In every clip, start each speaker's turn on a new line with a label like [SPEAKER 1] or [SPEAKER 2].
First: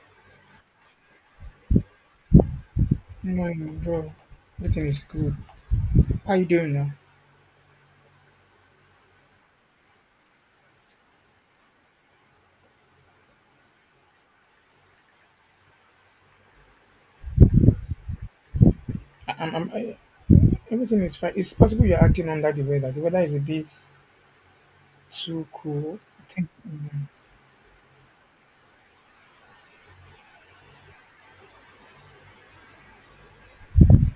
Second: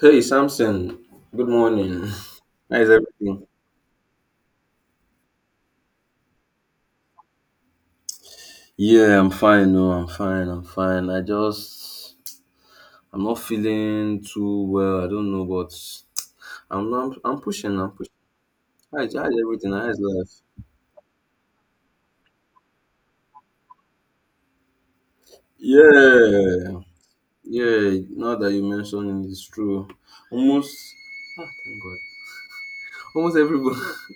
[SPEAKER 1] Hey Samson, good morning. How is everything?
[SPEAKER 2] No, no, no, bro. Everything is good. How you doing now?
[SPEAKER 1] Yeah, I'm fine. No, I'm fine. I'm fine. I just I'm not feeling too well. I don't know, but I'm pushing. I'm pushing. How is, how
[SPEAKER 2] I,
[SPEAKER 1] is
[SPEAKER 2] I'm, I'm,
[SPEAKER 1] everything? How
[SPEAKER 2] I,
[SPEAKER 1] is life?
[SPEAKER 2] everything is fine. It's possible you're acting under the weather. The weather is a bit too cool, I think.
[SPEAKER 1] Yeah, yeah. Now that you mentioned it, it's true. Almost. Ah, thank God. Almost everybody.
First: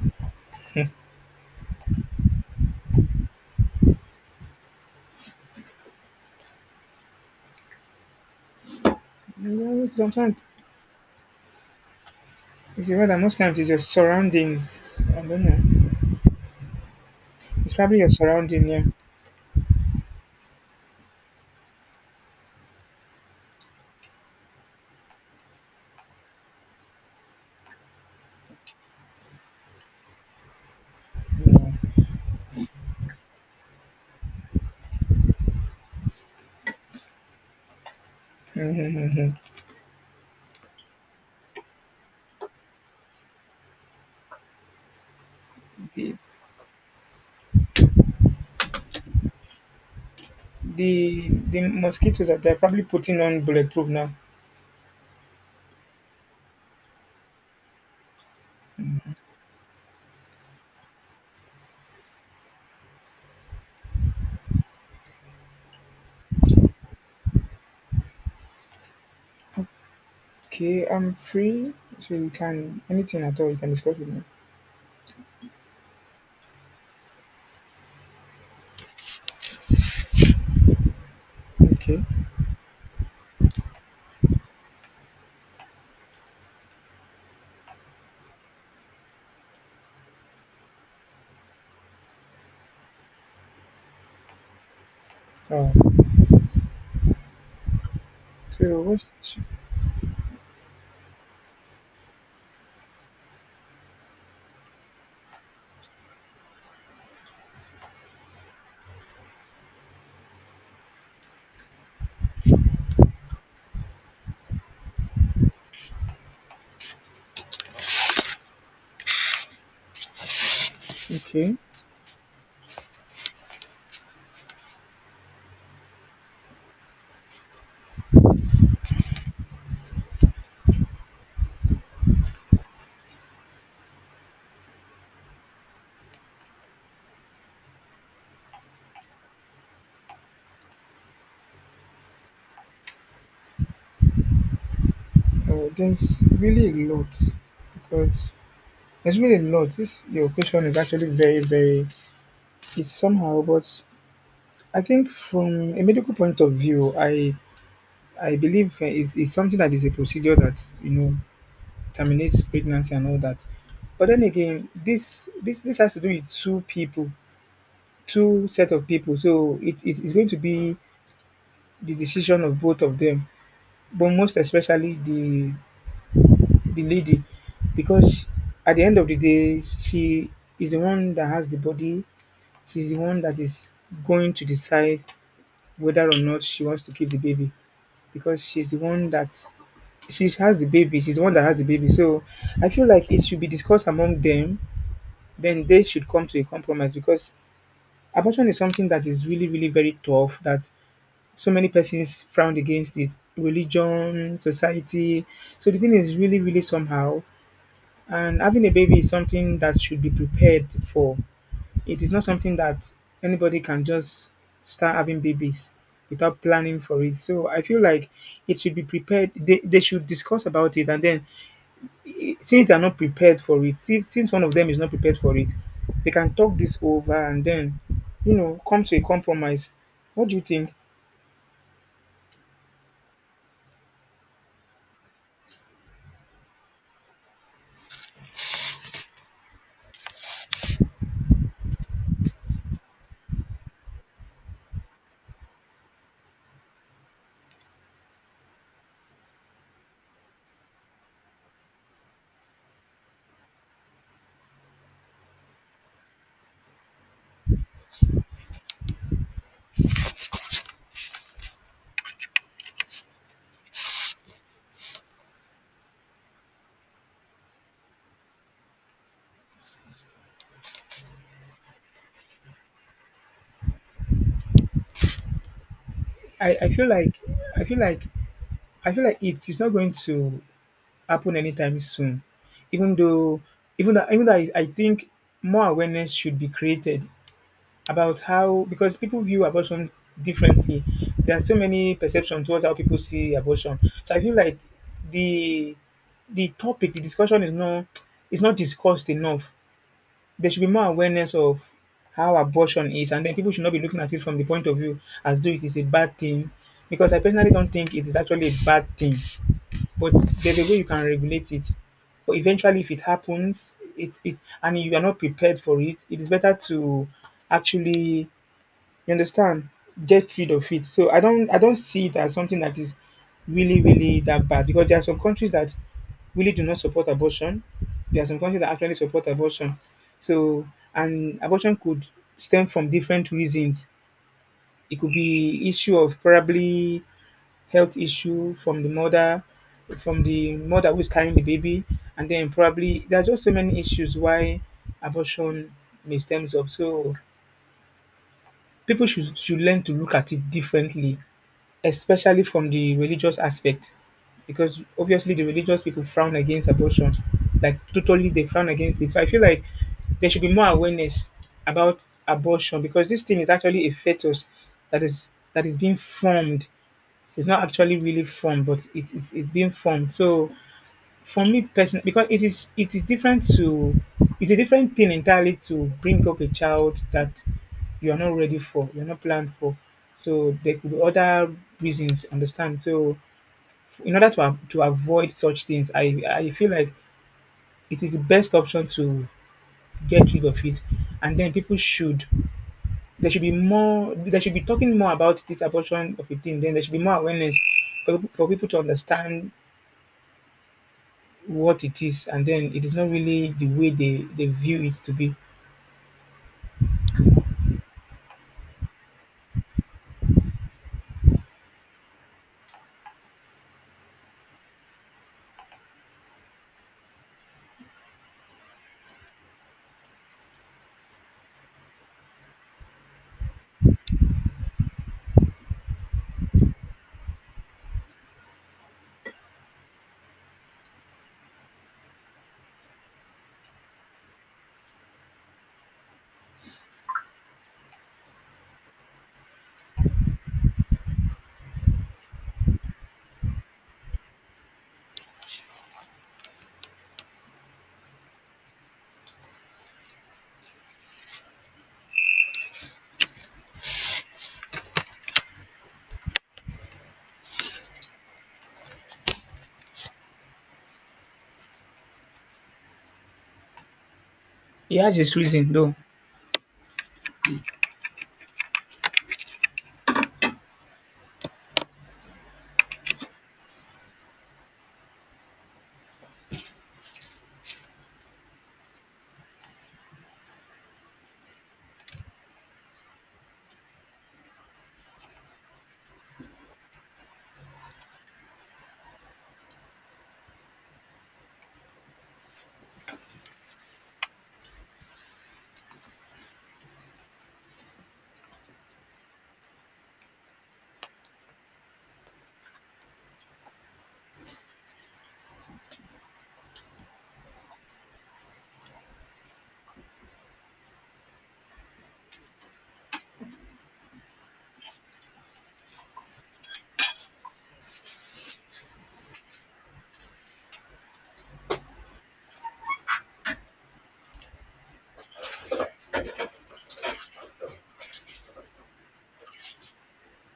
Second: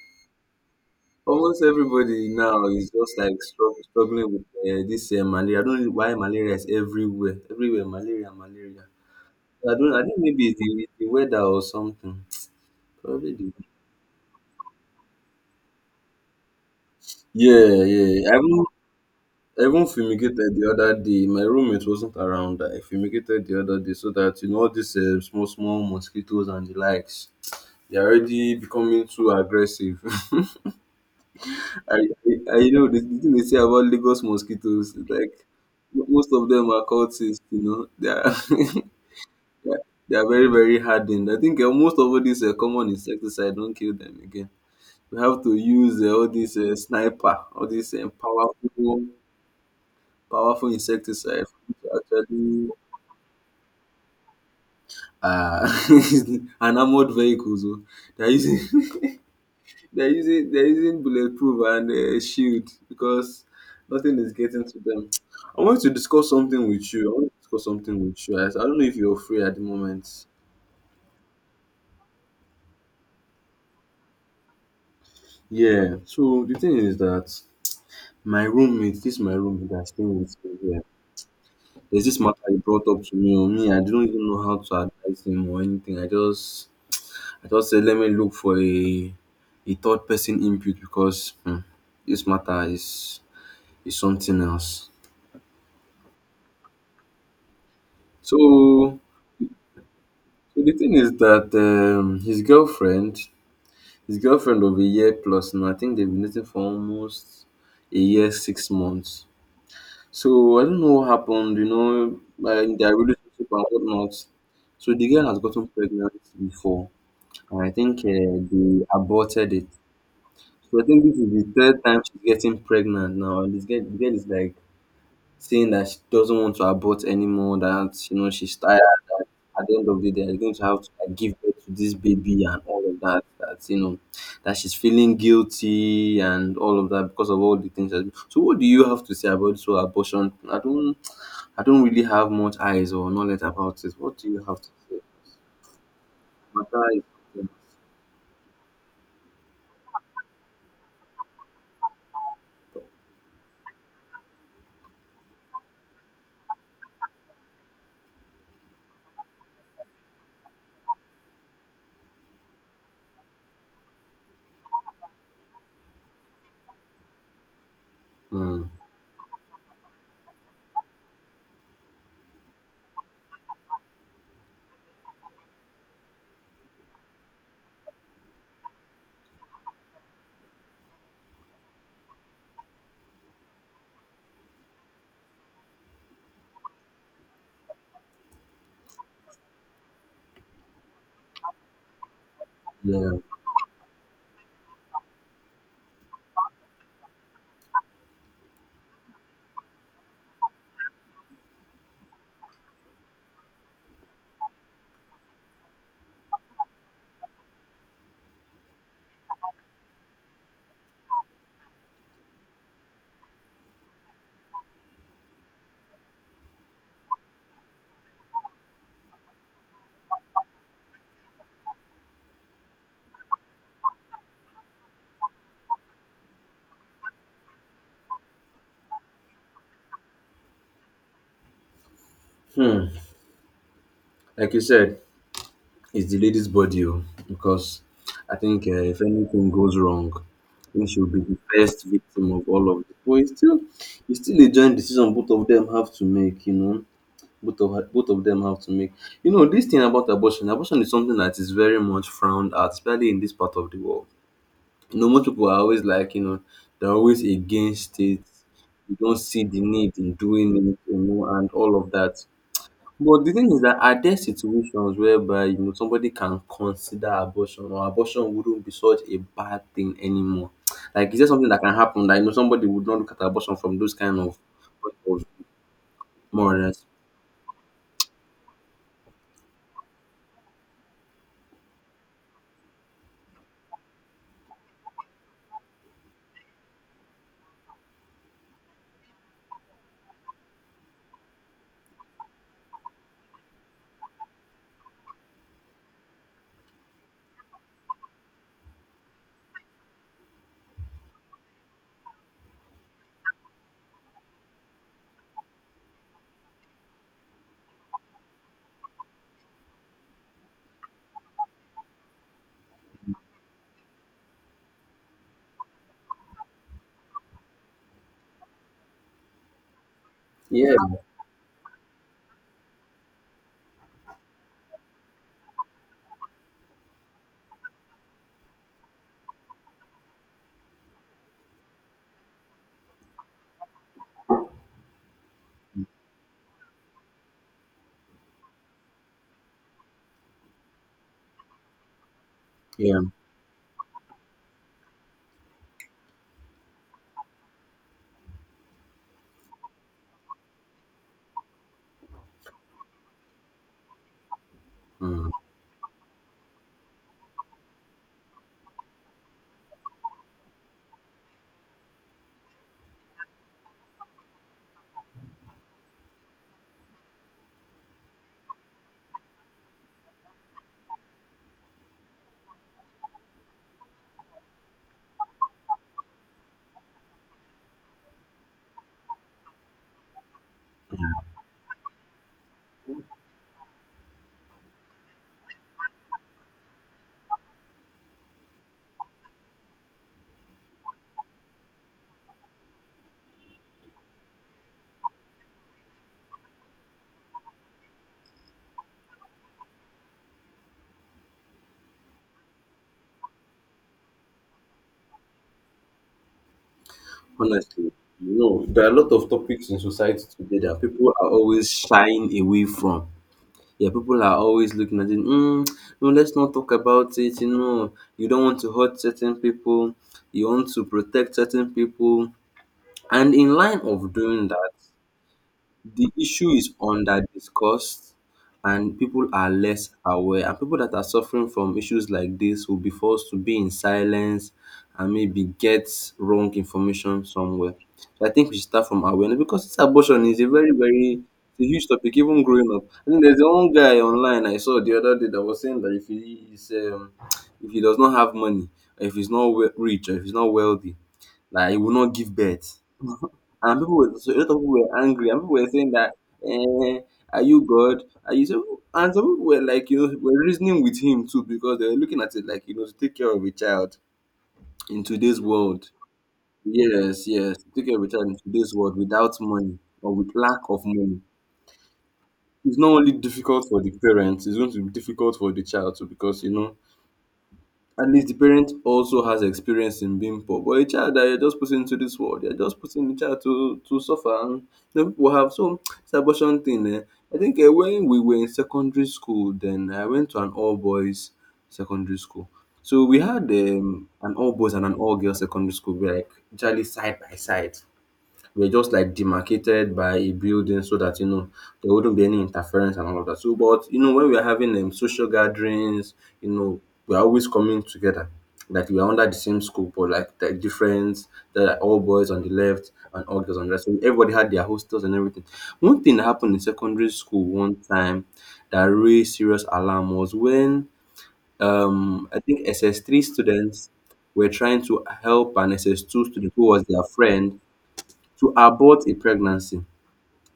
[SPEAKER 1] Almost everybody now is just like struggling with this malaria. I don't know why malaria is everywhere. Everywhere, malaria, malaria. I
[SPEAKER 2] No,
[SPEAKER 1] don't. I think
[SPEAKER 2] sometimes
[SPEAKER 1] maybe it's the weather or something.
[SPEAKER 2] it's the weather.
[SPEAKER 1] Probably
[SPEAKER 2] Most
[SPEAKER 1] the.
[SPEAKER 2] times it's your surroundings, I don't know. It's
[SPEAKER 1] Yeah,
[SPEAKER 2] probably your
[SPEAKER 1] yeah.
[SPEAKER 2] surrounding. Yeah.
[SPEAKER 1] I even fumigated the other day. My roommate wasn't around. I fumigated the other day so that you know all these small small mosquitoes and the likes. They're already becoming too aggressive. I, I you know the thing they say about Lagos mosquitoes. It's like most of them are cultists. You know they are.
[SPEAKER 2] Yeah. Mhm.
[SPEAKER 1] They are they are very, very hardened. I think most of all these common insecticides don't kill them again. We have to use
[SPEAKER 2] the,
[SPEAKER 1] all this sniper, all this powerful, powerful
[SPEAKER 2] the
[SPEAKER 1] insecticide
[SPEAKER 2] the
[SPEAKER 1] to
[SPEAKER 2] mosquitoes are they're
[SPEAKER 1] actually
[SPEAKER 2] probably putting on bulletproof now.
[SPEAKER 1] an armored vehicles. Oh. They're using, they're using bulletproof and shield because nothing is getting to them. I want to discuss something with you. I want to discuss something with you. I don't know if you're free at the moment.
[SPEAKER 2] Okay, I'm free, so you can anything at all you can discuss with me.
[SPEAKER 1] Yeah. So the thing is that my roommate, this is my roommate that's staying with me here.
[SPEAKER 2] Okay.
[SPEAKER 1] There's this matter he brought up to me. Or me, I didn't even know how to advise him or anything. I just said, let me look for a third person input because hmm, this matter is something else.
[SPEAKER 2] Uh, so
[SPEAKER 1] So,
[SPEAKER 2] what's
[SPEAKER 1] so the thing is that his girlfriend of a year plus, and I think they've been dating for almost a year, 6 months. So I don't know what happened, you know, like their relationship and whatnot. So the girl has gotten pregnant before. And I think they aborted it. So I think this is the
[SPEAKER 2] okay?
[SPEAKER 1] third time she's getting pregnant now. And this girl, the girl is like saying that she doesn't want to abort anymore, that, you know, she's tired. At the end of the day, they're going to have to like, give birth to this baby and all of that. That, you know, that she's feeling guilty and all of that because of all the things. That, so what do you have to say about this whole abortion? I don't really have much eyes or knowledge about it. What do you have to say?
[SPEAKER 2] There's really
[SPEAKER 1] Matter
[SPEAKER 2] a
[SPEAKER 1] is,
[SPEAKER 2] lot because there's really a lot. This your question is actually very, very, it's somehow, but I think from a medical point of view, I believe is something that is a procedure that you know terminates pregnancy and all that. But then again, this has to do with two people, two
[SPEAKER 1] hmm,
[SPEAKER 2] set of people. So, it is going to be the decision of both of them, but most especially the lady, because at the end of the day she is the one that has the body, she's the one that is going to decide whether or not she wants to keep the baby, because she's the one that she has the baby, she's the one that has the baby. So I feel like
[SPEAKER 1] yeah.
[SPEAKER 2] it should be discussed among them, then they should come to a compromise, because abortion is something that is really, really very tough, that so many persons frown against it, religion, society. So the thing is really, really somehow. And having a baby is something that should be prepared for. It is not something that anybody can just start having babies without planning for it. So I feel like it should be prepared. They should discuss about it, and then since they're not prepared for it, since one of them is not prepared for it, they can talk this over and then, you know, come to a compromise. What do you think?
[SPEAKER 1] Hmm. Like you said, it's the lady's body, oh, because I think if anything goes wrong, I think she'll be the first victim of all of it. But it's still a joint decision both of them have to make. You know, both of them have to make. You know, this thing about abortion, abortion is something that is very much frowned at, especially in this part of the world. You know, most people are always like, you know, they're always against it. You don't see the need in doing it, you know, and all of that. But the thing is that are there situations whereby, you know, somebody can consider abortion or abortion wouldn't be such a bad thing anymore? Like, is there something that can happen that, you know, somebody would not look at abortion from those kind of point of more or
[SPEAKER 2] I
[SPEAKER 1] less?
[SPEAKER 2] feel like I feel like I feel like it is not going to happen anytime soon. Even though, even though I think more awareness should be created about how, because people view abortion differently. There are so many perceptions towards how people see abortion. So I feel like the the topic, the discussion is not discussed enough. There should be more awareness of how abortion is, and then people should not be looking at it from the point of view as though it is a bad thing. Because I personally don't think it is actually a bad thing, but there's a way you can regulate it. But eventually, if it happens, it and you are not prepared for it, it is better to actually, you understand, get rid of
[SPEAKER 1] Yeah.
[SPEAKER 2] it. So I don't see it as something that is really, really that bad, because there are some countries that really do not support abortion. There are some countries that actually support abortion. So, and abortion could stem from different reasons. It could be issue of probably health issue from the mother who's carrying the baby, and then
[SPEAKER 1] Yeah.
[SPEAKER 2] probably there are just so many issues why abortion may stems up. So people should learn to look at it differently, especially from the religious aspect, because
[SPEAKER 1] Mm.
[SPEAKER 2] obviously the religious people frown against abortion, like totally they frown against it. So I feel like there should be more awareness about abortion because this thing is actually a fetus that is that is being formed. It's not actually really fun, but it's it's being been fun. So for me personally, because it is different to it's a different thing entirely to bring up a child that you are not ready for, you're not planned for. So there could be other reasons. Understand? So in order to to avoid such things, I feel like it is the best option to get rid of it, and then people should there should be more there should be talking more about this abortion of a thing. Then there should be more awareness for people to understand what it is, and then it is not really the way they view it to be.
[SPEAKER 1] Honestly, you know, there are a lot of topics in society today that people are always shying away from. Yeah, people are always looking at it. Mm, no, let's not talk about it. You know, you don't want to hurt certain people. You want to protect certain people. And in line of doing that, the issue is under discussed and people are less aware. And people that are suffering from issues like this will be forced to be in silence and maybe get wrong information somewhere. So I think we should start from awareness because this abortion is a very, very it's a huge topic, even growing up. I think there's one guy online I saw the other day that was saying that if he is if he does not have money, or if he's not rich, or if he's not wealthy, like he will not give birth and people were, so a lot of people were angry, and people were saying that, eh, are you God? Are you so? And some people were like, you know, were reasoning with him too because they were looking at it like, you know, to take care of a child
[SPEAKER 2] He
[SPEAKER 1] in
[SPEAKER 2] has his
[SPEAKER 1] today's
[SPEAKER 2] reason
[SPEAKER 1] world.
[SPEAKER 2] though.
[SPEAKER 1] Yes, yes, to take care of a child in today's world without money or with lack of money. It's not only difficult for the parents; it's going to be difficult for the child too because you know at least the parent also has experience in being poor, but a child that you're just putting into this world, you're just putting the child to suffer and you know people have some this abortion thing I think when we were in secondary school then I went to an all boys secondary school. So we had an all boys and an all girls secondary school. We were like literally side by side were just like demarcated by a building so that you know there wouldn't be any interference and all of that. So, but you know, when we are having social gatherings, you know, we're always coming together. Like we are under the same school, but like the difference that are all boys on the left and all girls on the right. So everybody had their hostels and everything. One thing that happened in secondary school one time that raised serious alarm was when I think SS3 students were trying to help an SS2 student who was their friend to abort a pregnancy.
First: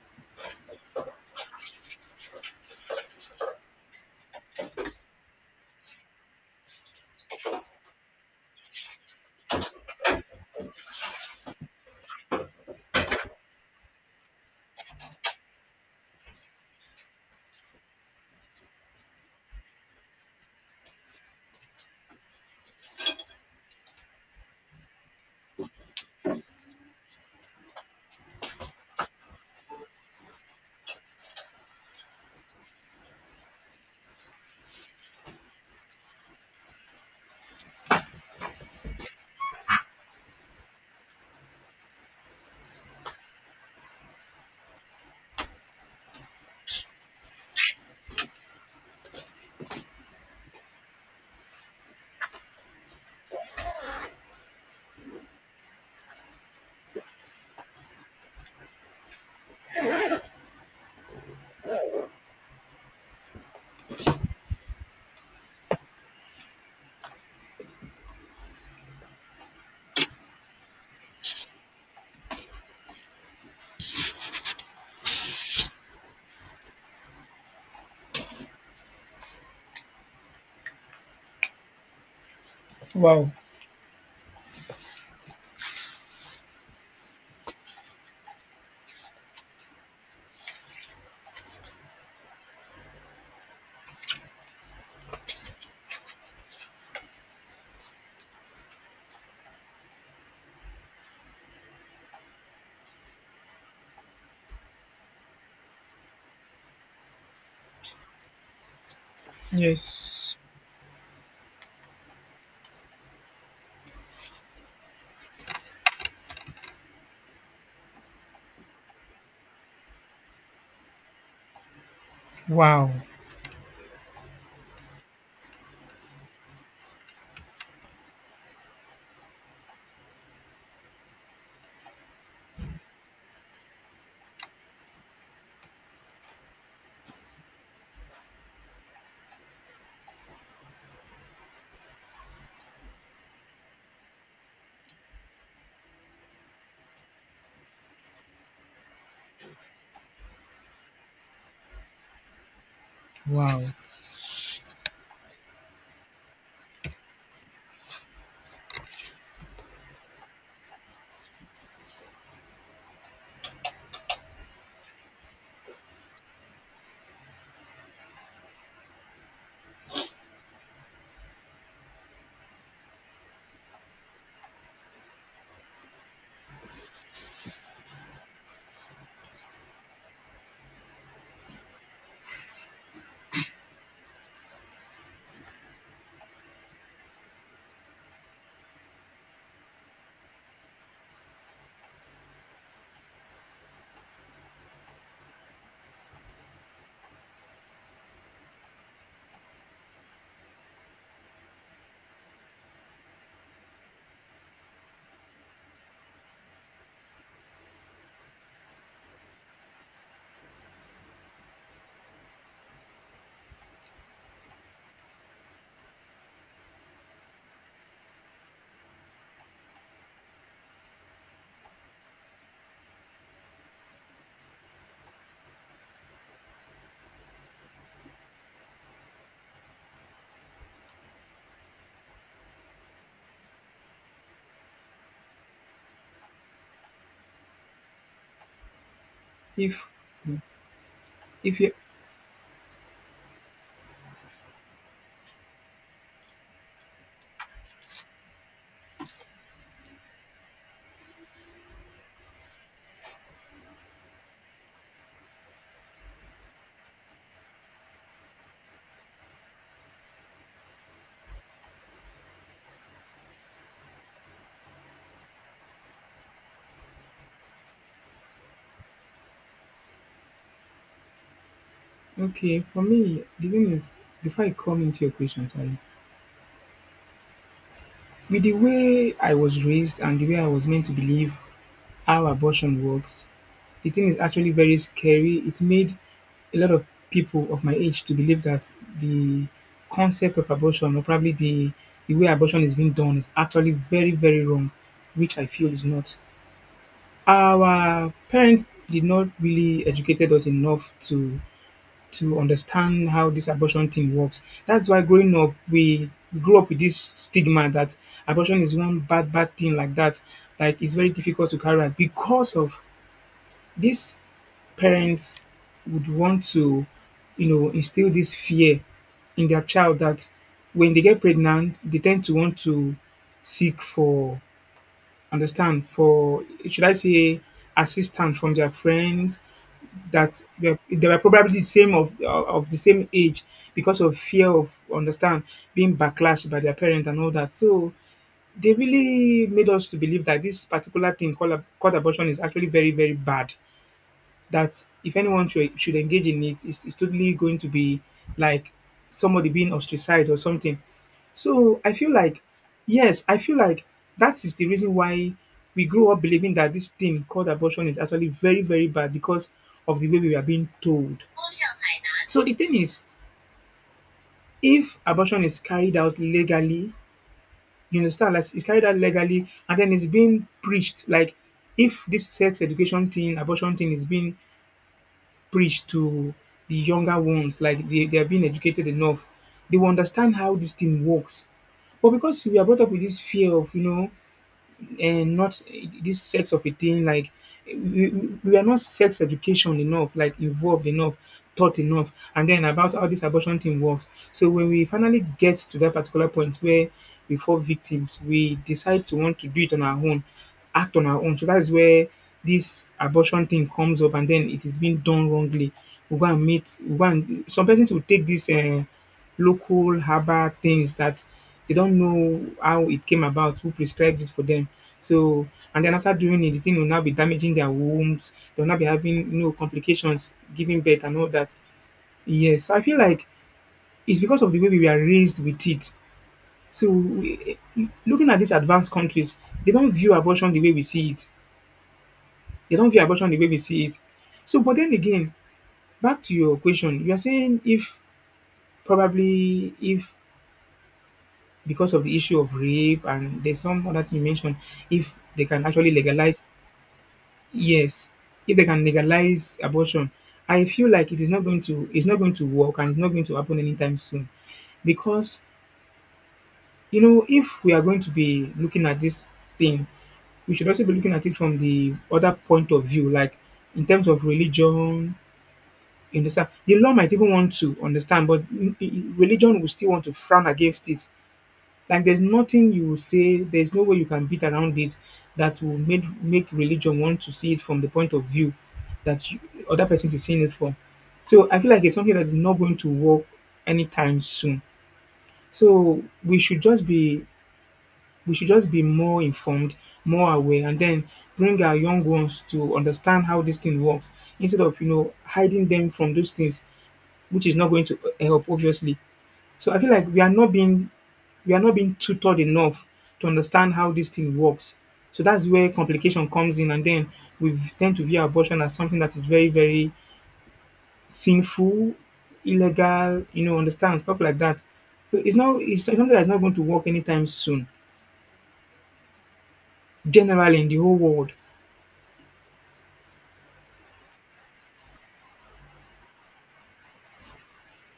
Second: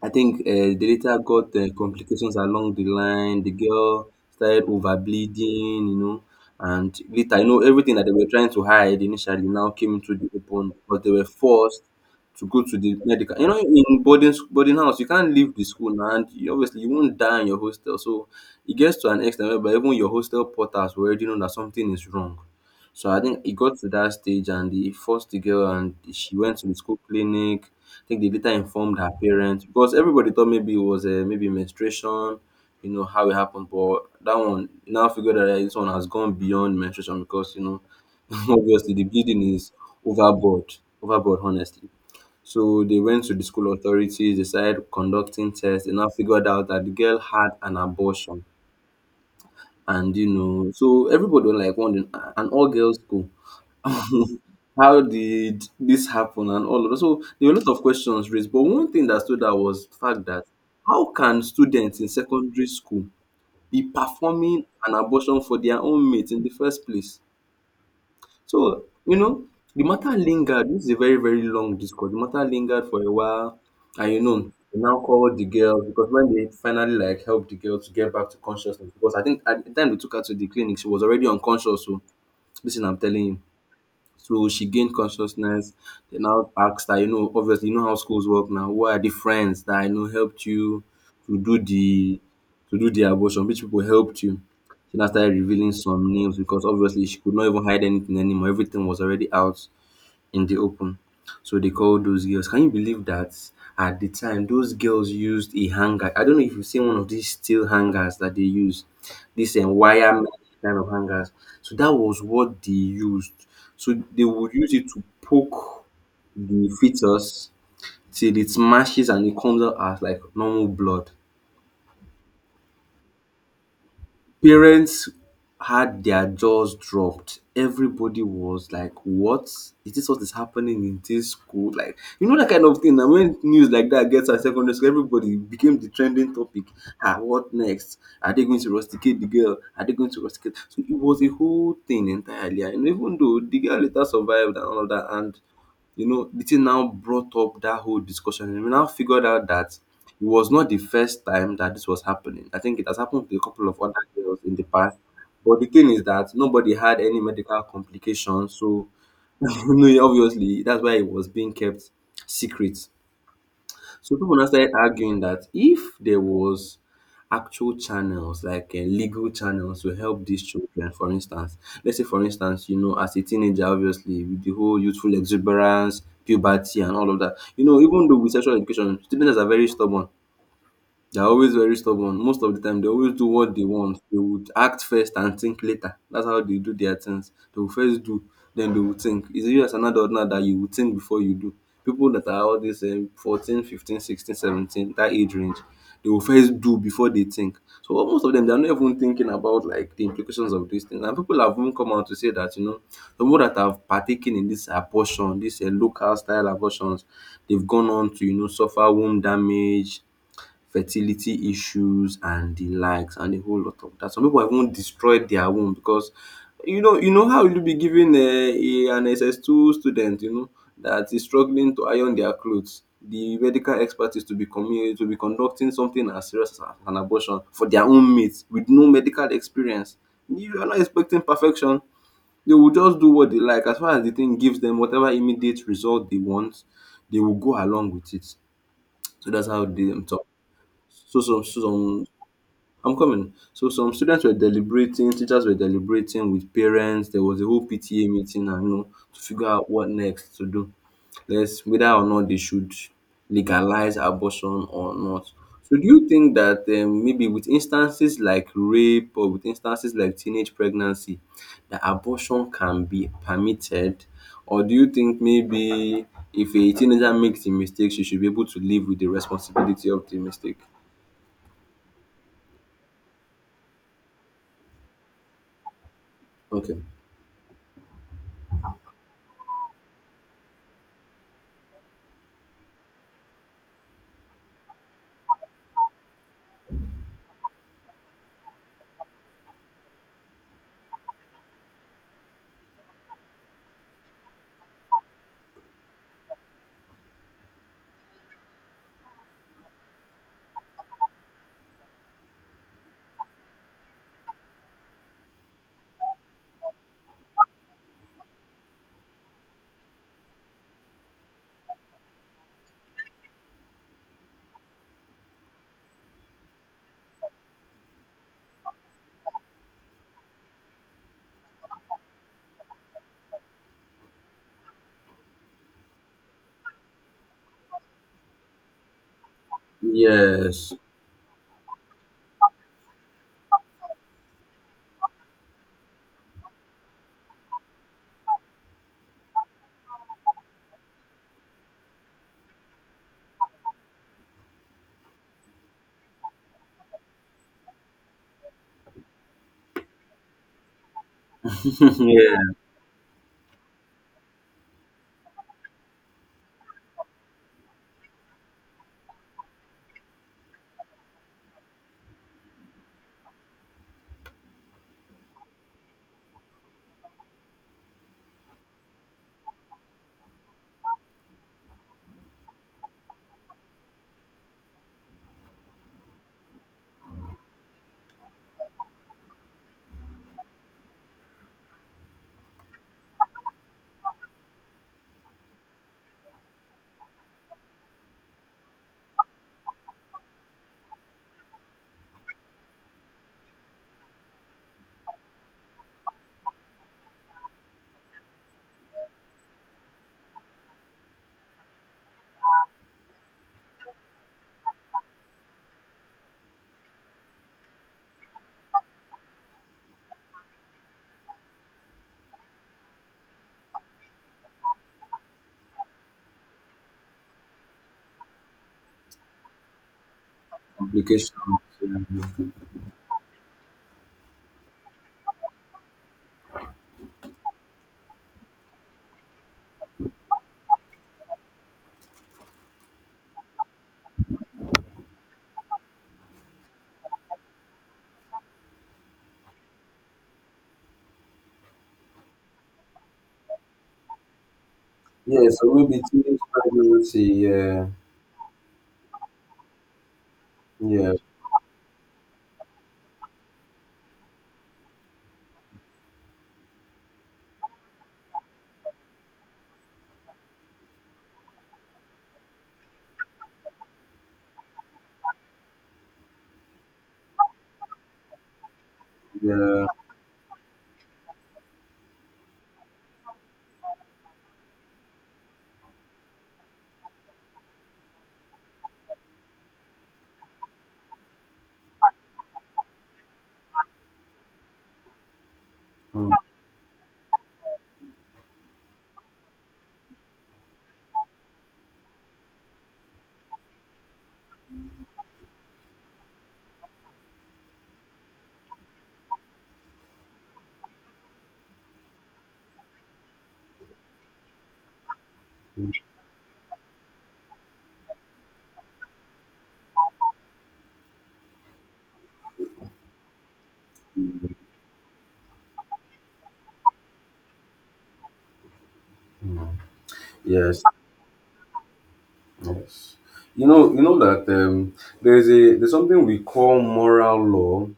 [SPEAKER 1] I think they later got complications along the line. The girl started over bleeding, you know, and later, you know, everything that they were trying to hide initially now came into the open, but they were forced to go to the medical. You know, in boarding boarding house, you can't leave the school now, and you, obviously you won't die in your hostel. So it gets to an extent whereby even your hostel porters will already know that something is wrong. So I think it got to that stage, and they forced the girl, and she went to the school clinic. I think they later informed her parents because everybody thought maybe it was maybe menstruation, you know, how it happened. But that one now figured out that eh, this one has gone beyond menstruation because, you know, obviously the bleeding is overboard, overboard, honestly. So they went to the school authorities, they started conducting tests, and now figured out that the girl had an abortion and you know so everybody was like wondering, "Ah, an all girls school, how did this happen?" And all of that, so there were a lot of questions raised, but one thing that stood out was the fact that how can students in secondary school be performing an abortion for their own mate in the first place? So, you know, the matter lingered. This is a very, very long discourse. The matter lingered for a while, and you know, they now called the girl because when they finally like helped the girl to get back to consciousness, because I think at the time they took her to the clinic, she was already unconscious. So, listen, I'm telling
[SPEAKER 2] Wow.
[SPEAKER 1] you. So she gained consciousness. They now asked her, you know, obviously, you know how schools work now. Who are the friends that I know helped you to do the to do the abortion? Which people helped you? She now started revealing some names because obviously she could not even hide anything anymore. Everything was already out in the open. So they call those girls. Can you believe that at the time those girls used a hanger? I don't know if you've seen one of these steel hangers that they use, this wire
[SPEAKER 2] Yes.
[SPEAKER 1] kind of hangers. So that was what they used. So they would use it to poke the fetus till it smashes and it comes out as like normal blood.
[SPEAKER 2] Wow.
[SPEAKER 1] Parents had their jaws dropped. Everybody was like, "What? Is this what is happening in this school?" Like, you know that kind of thing. And when news like that gets at secondary school, everybody became the trending topic. Ah, what next? Are they going to rusticate the girl? Are they going to rusticate? So it was a whole thing entirely. And even though the girl later survived and all of that, and you know, the thing now brought up that whole discussion, and we now figured out that it was not the first time that this was happening. I think it has happened to a
[SPEAKER 2] Wow.
[SPEAKER 1] couple of other girls in the past. But the thing is that nobody had any medical complications, so you know, obviously that's why it was being kept secret. So people now started arguing that if there was actual channels like legal channels to help these children, for instance, let's say for instance, you know, as a teenager, obviously with the whole youthful exuberance, puberty, and all of that, you know, even though with sexual education, teenagers are very stubborn. They're always very stubborn. Most of the time, they always do what they want. They would act first and think later. That's how they do their things. They will first do, then they will think. It's you as an adult now that you will think before you do. People that are all this 14, 15, 16, 17, that age range, they will first do before they think. So what most of them, they're not even thinking about like the implications of these things. And people have even come out to say that, you know, the people that have partaken in this abortion, this local style abortions, they've gone on to, you know, suffer womb damage, fertility issues and the likes and a whole lot of that. Some people have even destroyed their womb because you know how will you be giving a an SS2 student, you know, that is struggling to iron their clothes, the medical expert is to be conducting something as serious as an abortion for their own mate with no medical experience. You are not expecting perfection. They will just do what they like. As far as the thing gives them whatever immediate result they want, they will go along with it. So that's how
[SPEAKER 2] If
[SPEAKER 1] they. So
[SPEAKER 2] if you
[SPEAKER 1] some I'm coming. So some students were deliberating, teachers were deliberating with parents. There was a whole PTA meeting, and you know, to figure out what next to do. Let's whether or not they should legalize abortion or not. So do you think that maybe with instances like rape or with instances like teenage pregnancy, that abortion can be permitted, or do you think maybe if a teenager makes a mistake, she should be able to live with the responsibility of the mistake?
[SPEAKER 2] okay, for me the thing is before I come into your question, sorry,
[SPEAKER 1] Okay.
[SPEAKER 2] with the way I was raised and the way I was meant to believe how abortion works. The thing is actually very scary. It made a lot of people of my age to believe that the concept of abortion, or probably the way abortion is being done, is actually very, very wrong, which I feel is not. Our parents did not really educated us enough to understand how this abortion thing works. That's why growing up we grew up with this stigma that abortion is one bad bad thing like that. Like it's very difficult to carry out because of these parents would want to, you know, instill this fear in their child that when they get pregnant, they tend to want to seek for, understand, for, should I say, assistance from their friends that
[SPEAKER 1] Yes.
[SPEAKER 2] they are probably the same of the same age because of fear of understand being backlash by their parents and all that. So they really made us to believe that this particular thing called called abortion is actually very, very bad, that if anyone should engage in it, it's totally going to be like somebody being ostracized or something. So I feel like,
[SPEAKER 1] Yeah.
[SPEAKER 2] yes, I feel like that is the reason why we grow up believing that this thing called abortion is actually very, very bad because of the way we are being told. So the thing is, if abortion is carried out legally, you understand, like it's carried out legally, and then it's being preached, like if this sex education thing, abortion thing is being preach to the younger ones, like they are being educated enough. They will understand how this thing works. But because we are brought up with this fear of, you know, not this sex of a thing, like we are not sex education enough, like involved enough, taught enough, and then about how this abortion thing works. So when we finally get to that particular point where we fall victims, we decide to want to do it on our own, act on our own. So that's where this abortion thing comes up, and then it is being done wrongly. We go and some persons will take this local herbal things that they don't know how it came about, who prescribed it for them. So, and then after doing it, the thing will now be damaging their wombs. They'll now be having no complications, giving birth and all
[SPEAKER 1] Applications.
[SPEAKER 2] that.
[SPEAKER 1] Yeah.
[SPEAKER 2] Yes, so I feel like it's because of the way we were raised with it. So, we, looking at these advanced countries, they don't view abortion the way we see it. They don't view abortion the way we see it. So, but then again, back to your question, you are saying if probably if because of the issue of rape and there's some other thing you mentioned, if they
[SPEAKER 1] Yeah.
[SPEAKER 2] can
[SPEAKER 1] So
[SPEAKER 2] actually
[SPEAKER 1] maybe teenage
[SPEAKER 2] legalize,
[SPEAKER 1] pregnancy. Yeah.
[SPEAKER 2] yes, if they can legalize abortion, I feel like
[SPEAKER 1] Yeah.
[SPEAKER 2] it is not going to work and it's not going to happen anytime soon. Because you know, if we are going to be looking at this thing, we should also be looking at it from the other point of view, like in terms of religion, you understand, the law might even want to understand, but religion will
[SPEAKER 1] Yeah.
[SPEAKER 2] still want to frown against it. Like there's nothing you will say, there's no way you can beat around it that will make religion want to see it from the point of view that you, other persons is seeing it from. So I feel like it's something that is not going to work anytime soon. So
[SPEAKER 1] Mm.
[SPEAKER 2] we should just be more informed, more aware, and then bring our young ones to understand how this thing works, instead of, you know, hiding them from those things, which is not going to help obviously. So I feel like we are not being tutored enough to understand how this thing works. So that's where complication comes in, and then we tend to view abortion as something that is very, very sinful, illegal, you know, understand stuff like that. So it's not, it's something that's not going to work anytime soon. Generally in the
[SPEAKER 1] Yes.
[SPEAKER 2] whole world.
[SPEAKER 1] Yes. You know. You know that there's something we call moral law,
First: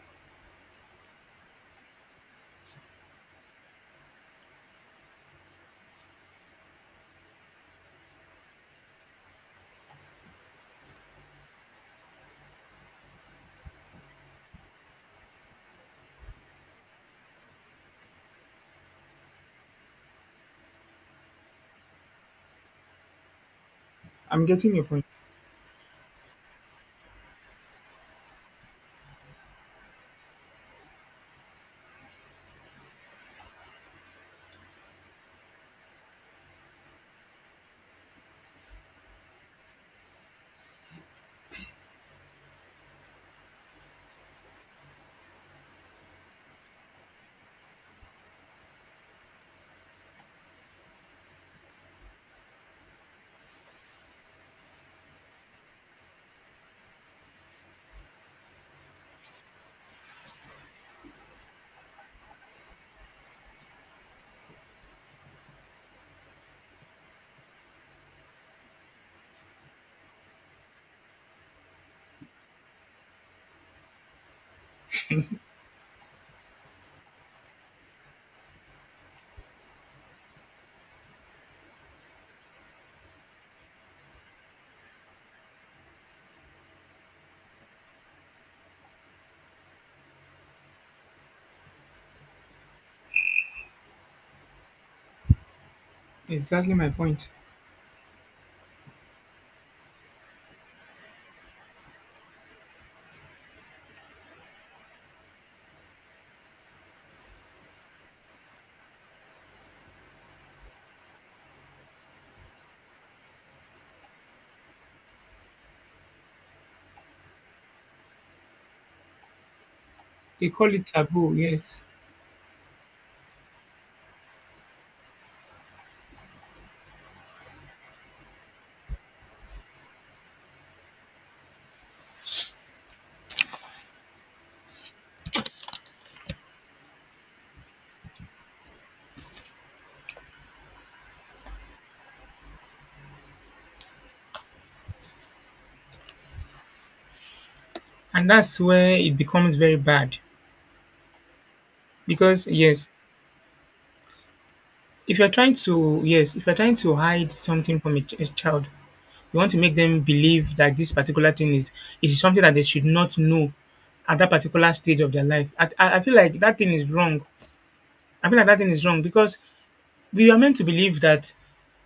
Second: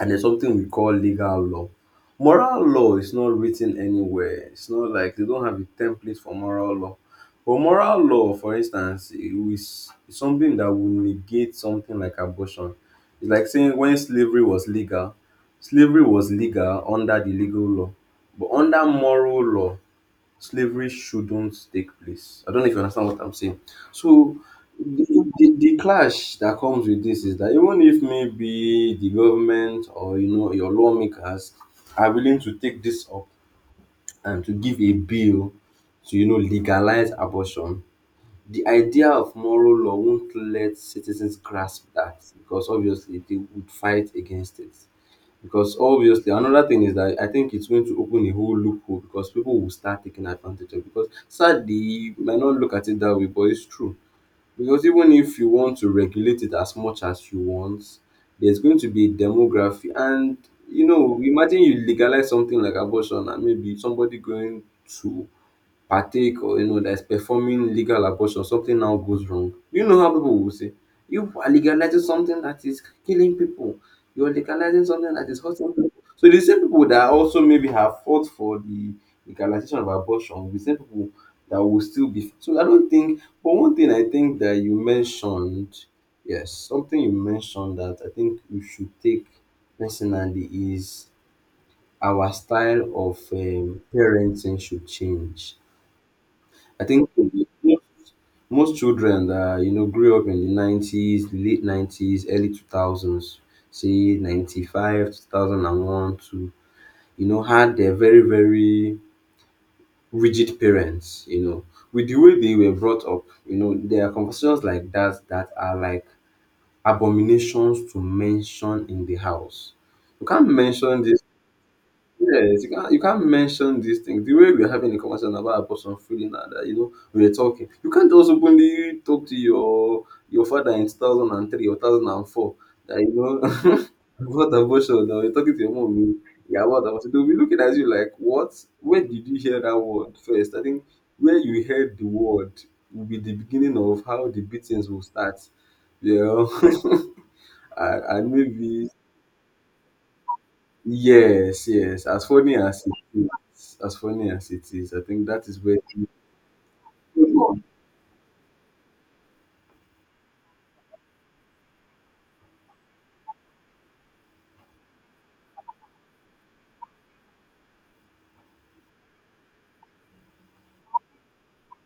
[SPEAKER 1] and there's something we call legal law. Moral law is not written anywhere. It's not like they don't have a template for moral law. But moral law, for instance, it's something that would negate something like abortion. It's like saying when slavery was legal under the legal law. But under moral law, slavery shouldn't take place. I don't know if you understand what I'm saying. So
[SPEAKER 2] I'm getting your
[SPEAKER 1] the,
[SPEAKER 2] point.
[SPEAKER 1] the clash that comes with this is that even if maybe the government or, you know, your lawmakers are willing to take this up and to give a bill to, you know, legalize abortion, the idea of moral law won't let citizens grasp that, because obviously they would fight against it. Because obviously another thing is that I think it's going to open a whole loophole because people will start taking advantage of it. Because sadly you might not look at it that way, but it's true. Because even if you want to regulate it as much as you want, there's going to be a demography, and you know, imagine you legalize something like abortion and maybe somebody going to partake or, you know, that is performing legal abortion, something now goes wrong. You know how people will say you are legalizing something that is killing people, you are legalizing something that is hurting people. So the same people that also maybe have fought for the legalization of abortion will be the same people that will still be. So I don't think. But one thing I think that you mentioned, yes, something you mentioned that I think you should take personally, is our style of parenting should change.
[SPEAKER 2] Exactly
[SPEAKER 1] I
[SPEAKER 2] my
[SPEAKER 1] think
[SPEAKER 2] point.
[SPEAKER 1] most children that, you know, grew up in the 90s, late 90s, early two thousands, say ninety five, 2001, to, you know, had their very, very rigid parents, you know. With the way they were brought up, you know, there are conversations like that that are like abominations to mention in the house. You can't
[SPEAKER 2] They call it
[SPEAKER 1] mention this.
[SPEAKER 2] taboo, yes.
[SPEAKER 1] Yes, you can't mention these things. The way we're having a conversation about a person feeling and that, you know, we're talking. You can't just openly talk to your father in 2003 or 2004 that, you know, about abortion, or you're talking to your mom, you— yeah, about abortion. They'll be looking at you like, what? Where did you hear that word first? I think where you heard the word will be the beginning of how the beatings will start, you know,
[SPEAKER 2] And
[SPEAKER 1] and
[SPEAKER 2] that's
[SPEAKER 1] maybe.
[SPEAKER 2] where it becomes very bad.
[SPEAKER 1] Yes, yes. As
[SPEAKER 2] Because
[SPEAKER 1] funny as
[SPEAKER 2] yes,
[SPEAKER 1] it is, I
[SPEAKER 2] if
[SPEAKER 1] think
[SPEAKER 2] you're
[SPEAKER 1] that
[SPEAKER 2] trying
[SPEAKER 1] is where.
[SPEAKER 2] to yes, if you're trying to hide something from a child, you want to make them believe that this particular thing is something that they should not know at that particular stage of their life. I feel like that thing is wrong. I feel like that thing is wrong because we are meant to believe that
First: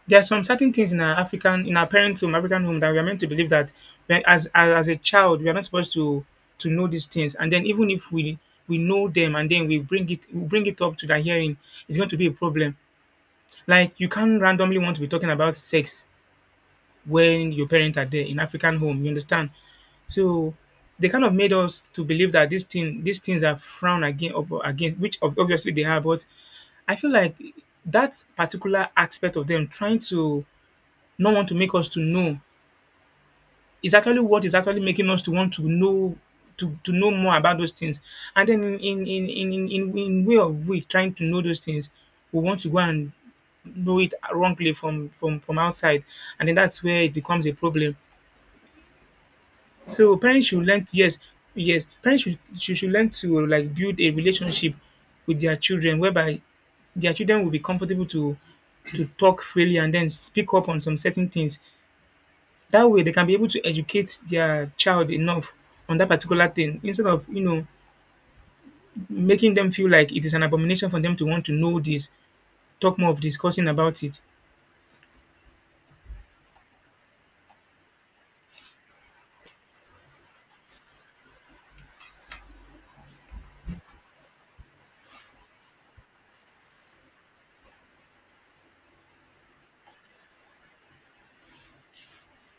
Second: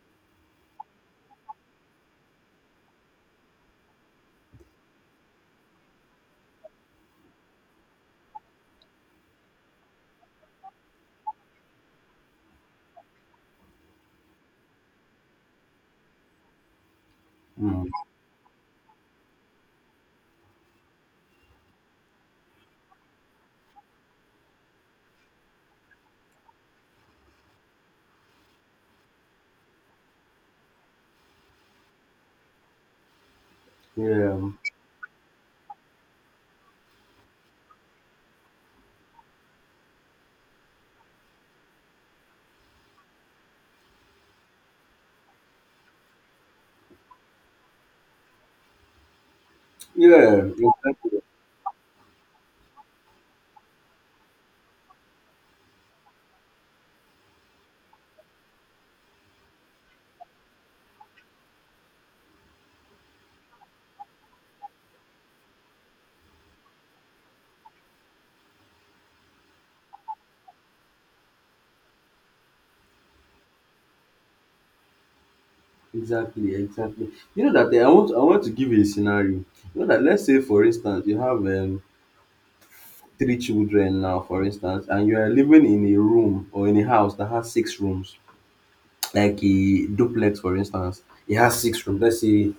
[SPEAKER 2] there are some certain things in our parents' home, African home, that we are meant to believe that as a child we are not supposed to know these things. And then even if we know them and then we bring it up to their hearing, it's going to be a problem. Like you can't randomly want to be talking about sex when your
[SPEAKER 1] Mm.
[SPEAKER 2] parents are there in African home, you understand? So they kind of made us to believe that these things are frowned against, which obviously they are, but I feel like that particular aspect of them trying to not want to make us to know is actually
[SPEAKER 1] Yeah,
[SPEAKER 2] what is actually making us to want to know, to know more about those things. And then in way of we trying to know those things, we want to go and know it wrongly from outside, and then that's where it becomes a problem. So
[SPEAKER 1] yeah,
[SPEAKER 2] parents should
[SPEAKER 1] exactly,
[SPEAKER 2] yes, parents should learn to like build a relationship with their children whereby their children will be comfortable to talk freely and then speak up on some certain things. That way they can be able to educate their child enough on that particular thing instead of, you know, making them feel like it is an abomination for them to want to know this, talk more of discussing about it.
[SPEAKER 1] exactly, exactly. You know that eh, I want, to give you a scenario. You know that let's say, for instance, you have three children now, for instance, and you are living in a room or in a house that has six rooms, like a duplex for instance. It has six rooms, let's say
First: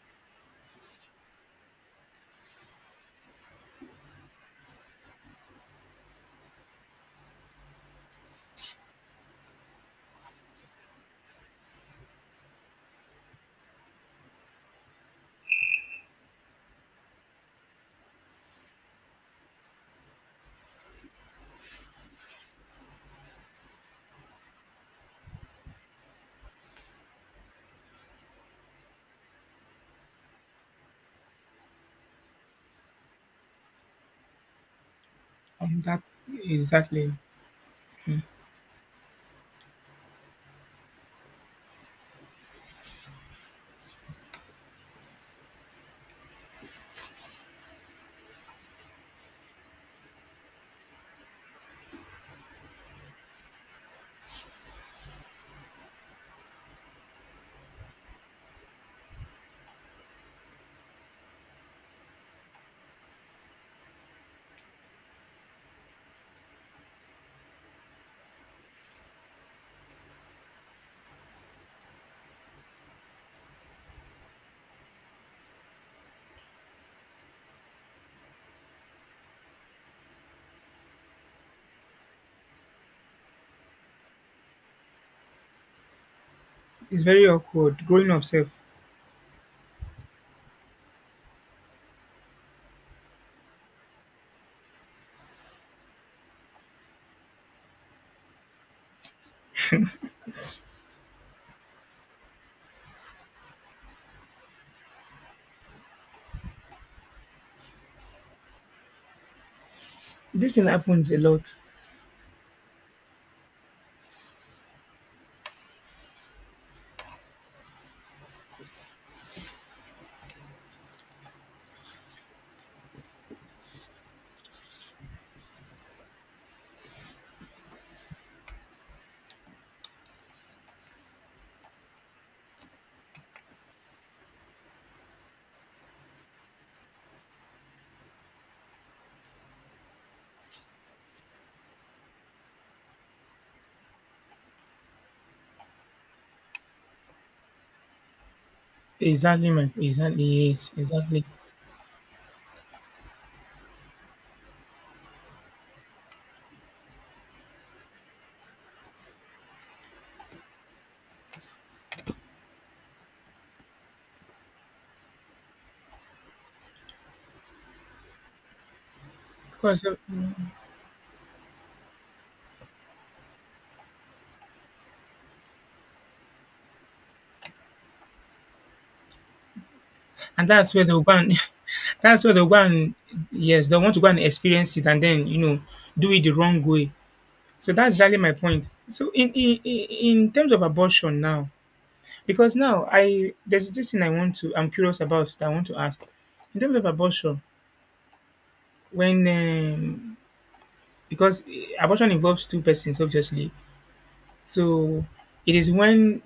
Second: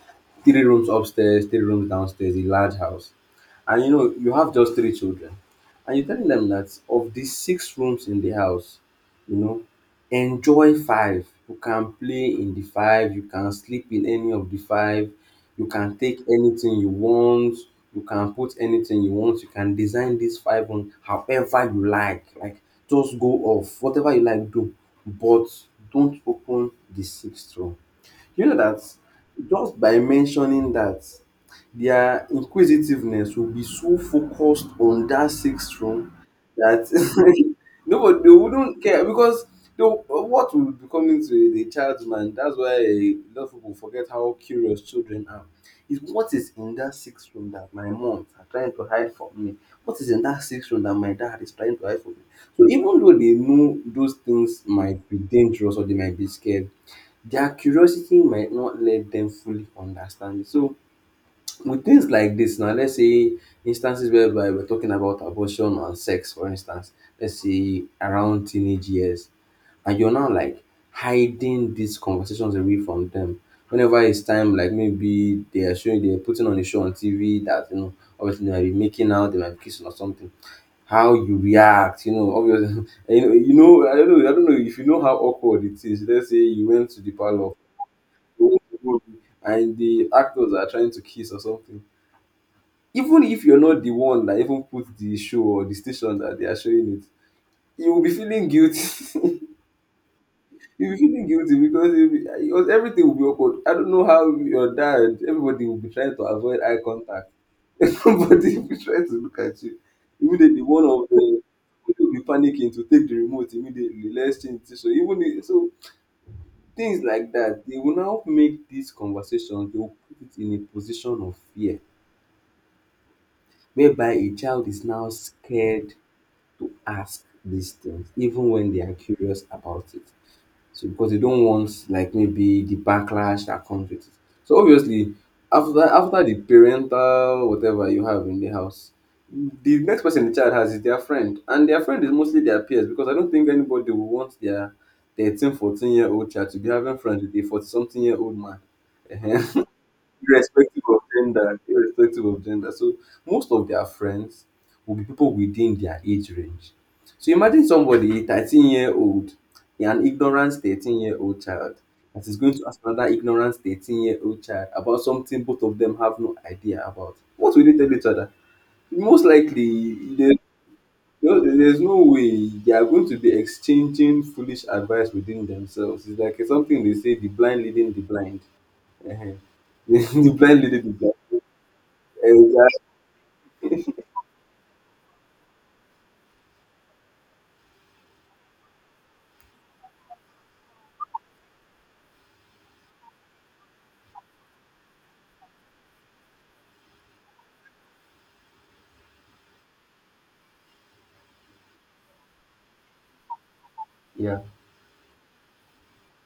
[SPEAKER 1] three rooms upstairs, three rooms downstairs, a large house. And you know you have just three children, and you're telling them that of the six rooms in the house, you know, enjoy five. You can play in the five, you can sleep in any of the five, you can take anything you want, you can put anything you want, you can design this five on however you like. Like just go off. Whatever you like, do. But don't open the sixth row. You know that just by mentioning that, their inquisitiveness will be so focused on that sixth
[SPEAKER 2] And that
[SPEAKER 1] room that
[SPEAKER 2] exactly.
[SPEAKER 1] nobody, they wouldn't care, because what will be coming to the child's mind. That's why a lot of people forget how curious children are. Is what is in that sixth room that my mom are trying to hide from me? What is in that sixth room that my dad is trying to hide from me? So even though they know those things might be dangerous or they might be scared, their curiosity might not let them fully understand it. So with things like this now, let's say instances whereby we're talking about abortion and sex, for instance, let's say around teenage years, and you're now like hiding these conversations away from them. Whenever it's time, like maybe they are showing, they're putting on a show on TV that, you know, obviously they might be making out, they might be kissing or something. How you react, you know, obviously, you know, I don't know, if you know how awkward it is. Let's say you went to
[SPEAKER 2] It's
[SPEAKER 1] the
[SPEAKER 2] very
[SPEAKER 1] parlor,
[SPEAKER 2] awkward growing up self.
[SPEAKER 1] watch the movie, and the actors are trying to kiss or something. Even if you're not the one that even put the show or the station that they are showing it, you will be feeling guilty. You'll be feeling guilty, because you'll be, because everything will be awkward. I don't know how your dad, everybody will be trying to avoid eye contact. Everybody will be trying to look at you.
[SPEAKER 2] This
[SPEAKER 1] Immediately,
[SPEAKER 2] thing
[SPEAKER 1] one of
[SPEAKER 2] happens a
[SPEAKER 1] the
[SPEAKER 2] lot.
[SPEAKER 1] will be panicking to take the remote immediately. Let's change this. So even if— Tins like dat dey will now make dis conversation, dey will put it in a position of fear whereby a child is now scared to ask dis tins even wen they are curious about it. So because they don't want like maybe the backlash that comes with it. So obviously after the parental whatever you have in the house, the next person the child has is their friend. And their friend is mostly their peers, because I don't think anybody will want their 13, 14 year old child to be having friends with a 40 something year old man.
[SPEAKER 2] Exactly,
[SPEAKER 1] Ehen.
[SPEAKER 2] man. Exactly, yes,
[SPEAKER 1] Irrespective of
[SPEAKER 2] exactly.
[SPEAKER 1] gender, irrespective of gender. So most of their friends will be people within their age range. So imagine somebody, 13-year-old, an ignorant 13-year-old child, that is going to ask another ignorant 13-year-old child about something both of them have no idea about. What will they tell each other? Most
[SPEAKER 2] Course,
[SPEAKER 1] likely, there's no way they are going to be exchanging foolish advice within themselves. It's like something they say, the blind leading the blind. The
[SPEAKER 2] and
[SPEAKER 1] blind
[SPEAKER 2] that's
[SPEAKER 1] leading
[SPEAKER 2] where
[SPEAKER 1] the
[SPEAKER 2] they'll go
[SPEAKER 1] blind.
[SPEAKER 2] and that's where they'll go
[SPEAKER 1] Exactly.
[SPEAKER 2] and yes, they want to go and experience it and then, you know, do it the wrong way. So that's exactly my point. So in terms of abortion now, because now I there's this thing I want to, I'm curious about, that I want to ask. In terms of abortion, when because abortion involves two persons obviously,
[SPEAKER 1] Yeah.
[SPEAKER 2] so it is when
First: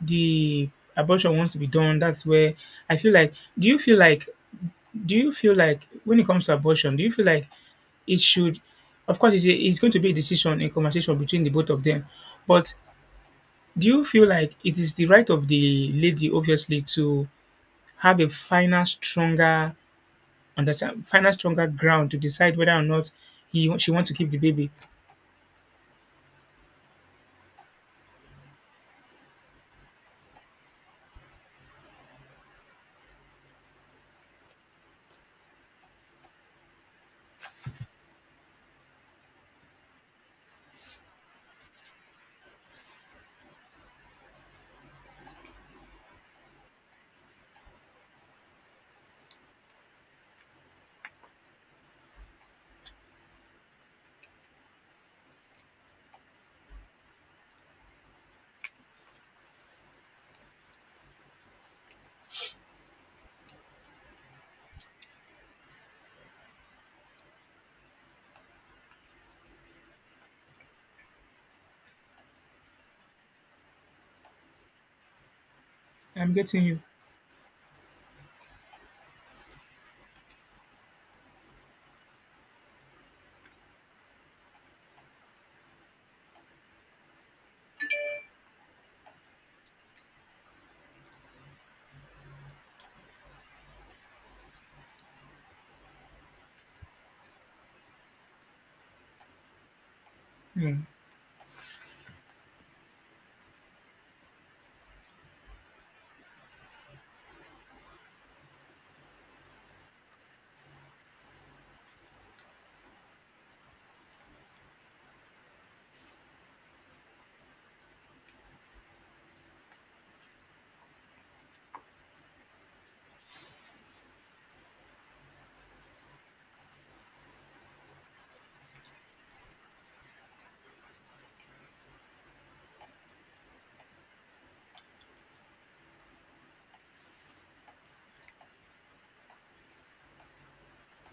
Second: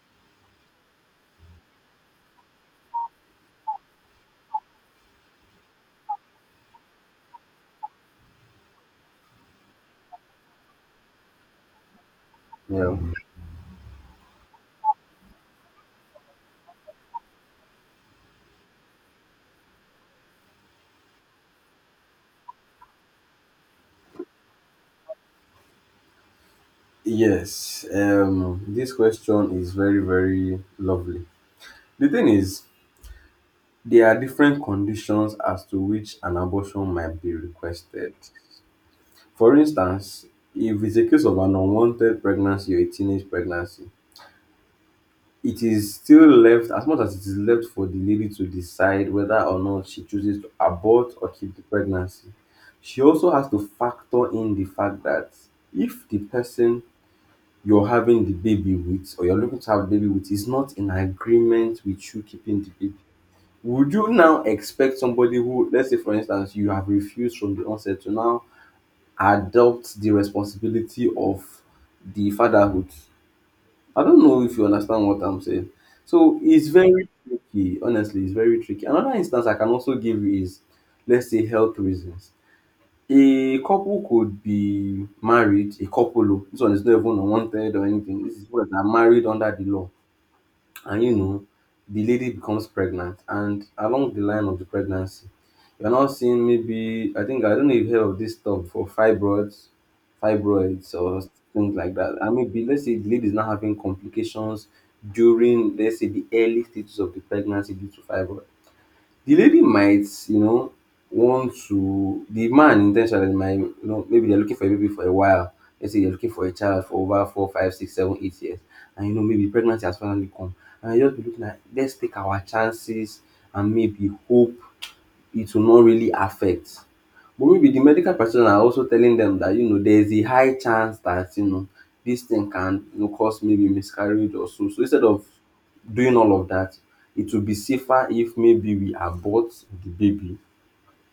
[SPEAKER 2] the abortion wants to be done, that's where I feel like. Do you feel like when it comes to abortion, do you feel like it should, of course it's, a, it's going to be a decision in conversation between the both of them, but
[SPEAKER 1] Yeah.
[SPEAKER 2] do you feel like it is the right of the lady obviously to have a final stronger ground to decide whether or not he she wants to keep the baby?
[SPEAKER 1] Yes. This question is very, very lovely. The thing is, there are different conditions as to which an abortion might be requested. For instance, if it's a case of an unwanted pregnancy or a teenage pregnancy, it is still left, as much as it is left for the lady to decide whether or not she chooses to abort or keep the pregnancy. She also has to factor in the fact that if the person you're having the baby with or you're looking to have a baby with is not in agreement with you keeping the baby, would you now expect somebody who, let's say for instance, you have refused from the onset to now adopt the responsibility of the fatherhood? I don't know if you understand what I'm saying.
[SPEAKER 2] I'm
[SPEAKER 1] So
[SPEAKER 2] getting
[SPEAKER 1] it's
[SPEAKER 2] you.
[SPEAKER 1] very tricky, honestly, it's very tricky. Another instance I can also give you is, let's say, health reasons. A couple could be married. A couple, oh, this one is not even unwanted or anything. This is what, that are married under the law. And you know, the lady becomes pregnant, and along the line of the pregnancy, you're now seeing, maybe, I think, I don't know if you've heard of this stuff for fibroids, fibroids or things like that. And maybe let's say the lady is now having complications during, let's say, the early stages of the pregnancy due to fibroids. The lady might, you know, want to, the man intentionally might, you know, maybe they're looking for a baby for a while. Let's say they're looking for a child for over 4, 5, 6, 7, 8 years. And you know, maybe pregnancy has finally come. And you just be looking at, let's take our chances and maybe hope it will not really affect. But maybe the medical practitioners are also telling them that, you know, there is a high chance that, you know, this thing can, you know, cause maybe miscarriage or so. So instead of doing all of that, it will be safer if maybe we abort the baby,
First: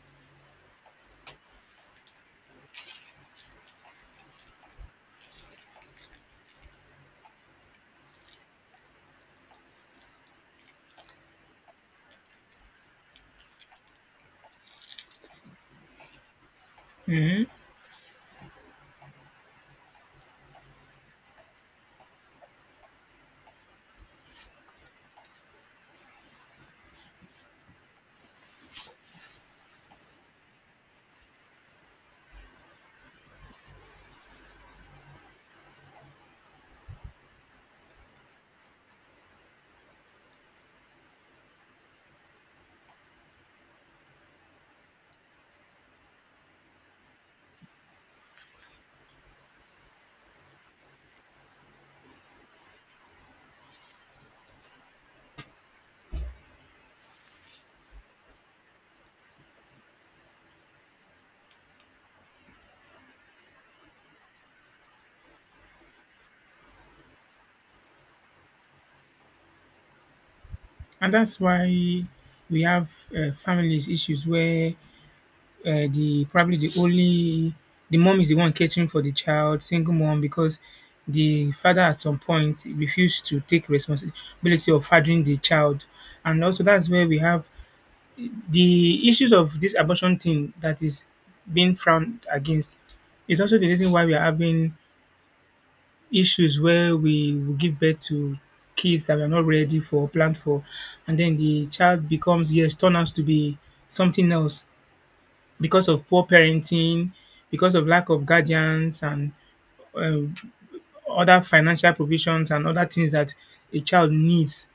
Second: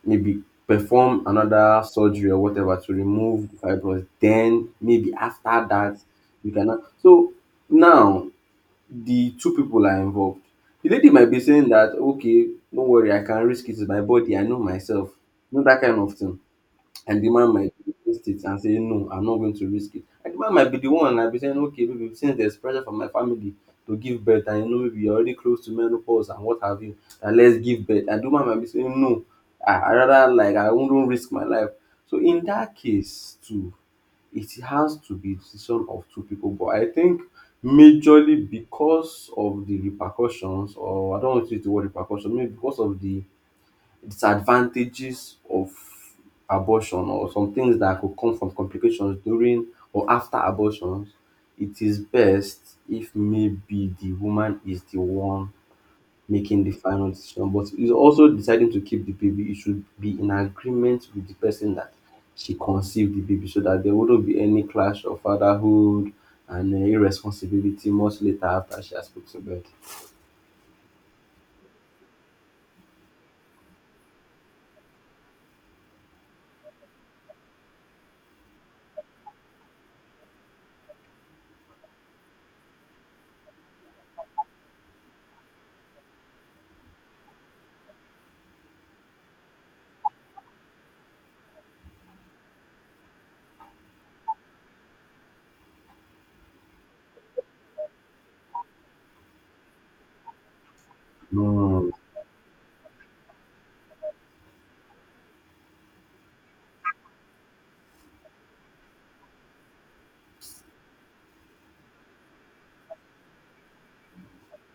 [SPEAKER 1] maybe perform another surgery or whatever to remove the fibroids. Then maybe after that we can. So now the two people are involved. The lady might be saying that, okay, don't worry, I can risk it, it's my body, I know myself, you know, that kind of thing. And the
[SPEAKER 2] Mm-hmm.
[SPEAKER 1] man might resist it and say, no, I'm not going to risk it. And the man might be the one and be saying, okay, baby, since there's pressure from my family to give birth, and you know, maybe you're already close to menopause and what have you, and let's give birth. And the man might be saying, no, I rather like, I wouldn't risk my life. So in that case, too, it has to be decision of two people, but I think majorly because of the repercussions, or I don't want to use the word repercussion, maybe because of the disadvantages of abortion or some things that could come from complications during or after abortions, it is best if maybe the woman is the one making the final decision, but is also deciding to keep the baby. It should be in agreement with the person that she conceived the baby, so that there wouldn't be any clash of fatherhood and irresponsibility much later after she has put to bed.
[SPEAKER 2] And that's why we have families issues where uh, the probably the only the mom is the one catering for the child, single mom, because the father at some point refused to take responsibility of fathering the child. And also that's where we have the issues of this abortion thing that is being frowned against. It's also the reason why we are having issues where we will give birth to kids that we are not ready for, planned for, and then the
[SPEAKER 1] Mm,
[SPEAKER 2] child becomes, yes, turn out to be something else because of poor parenting, because of lack of guardians and um, other financial provisions and other things that a child needs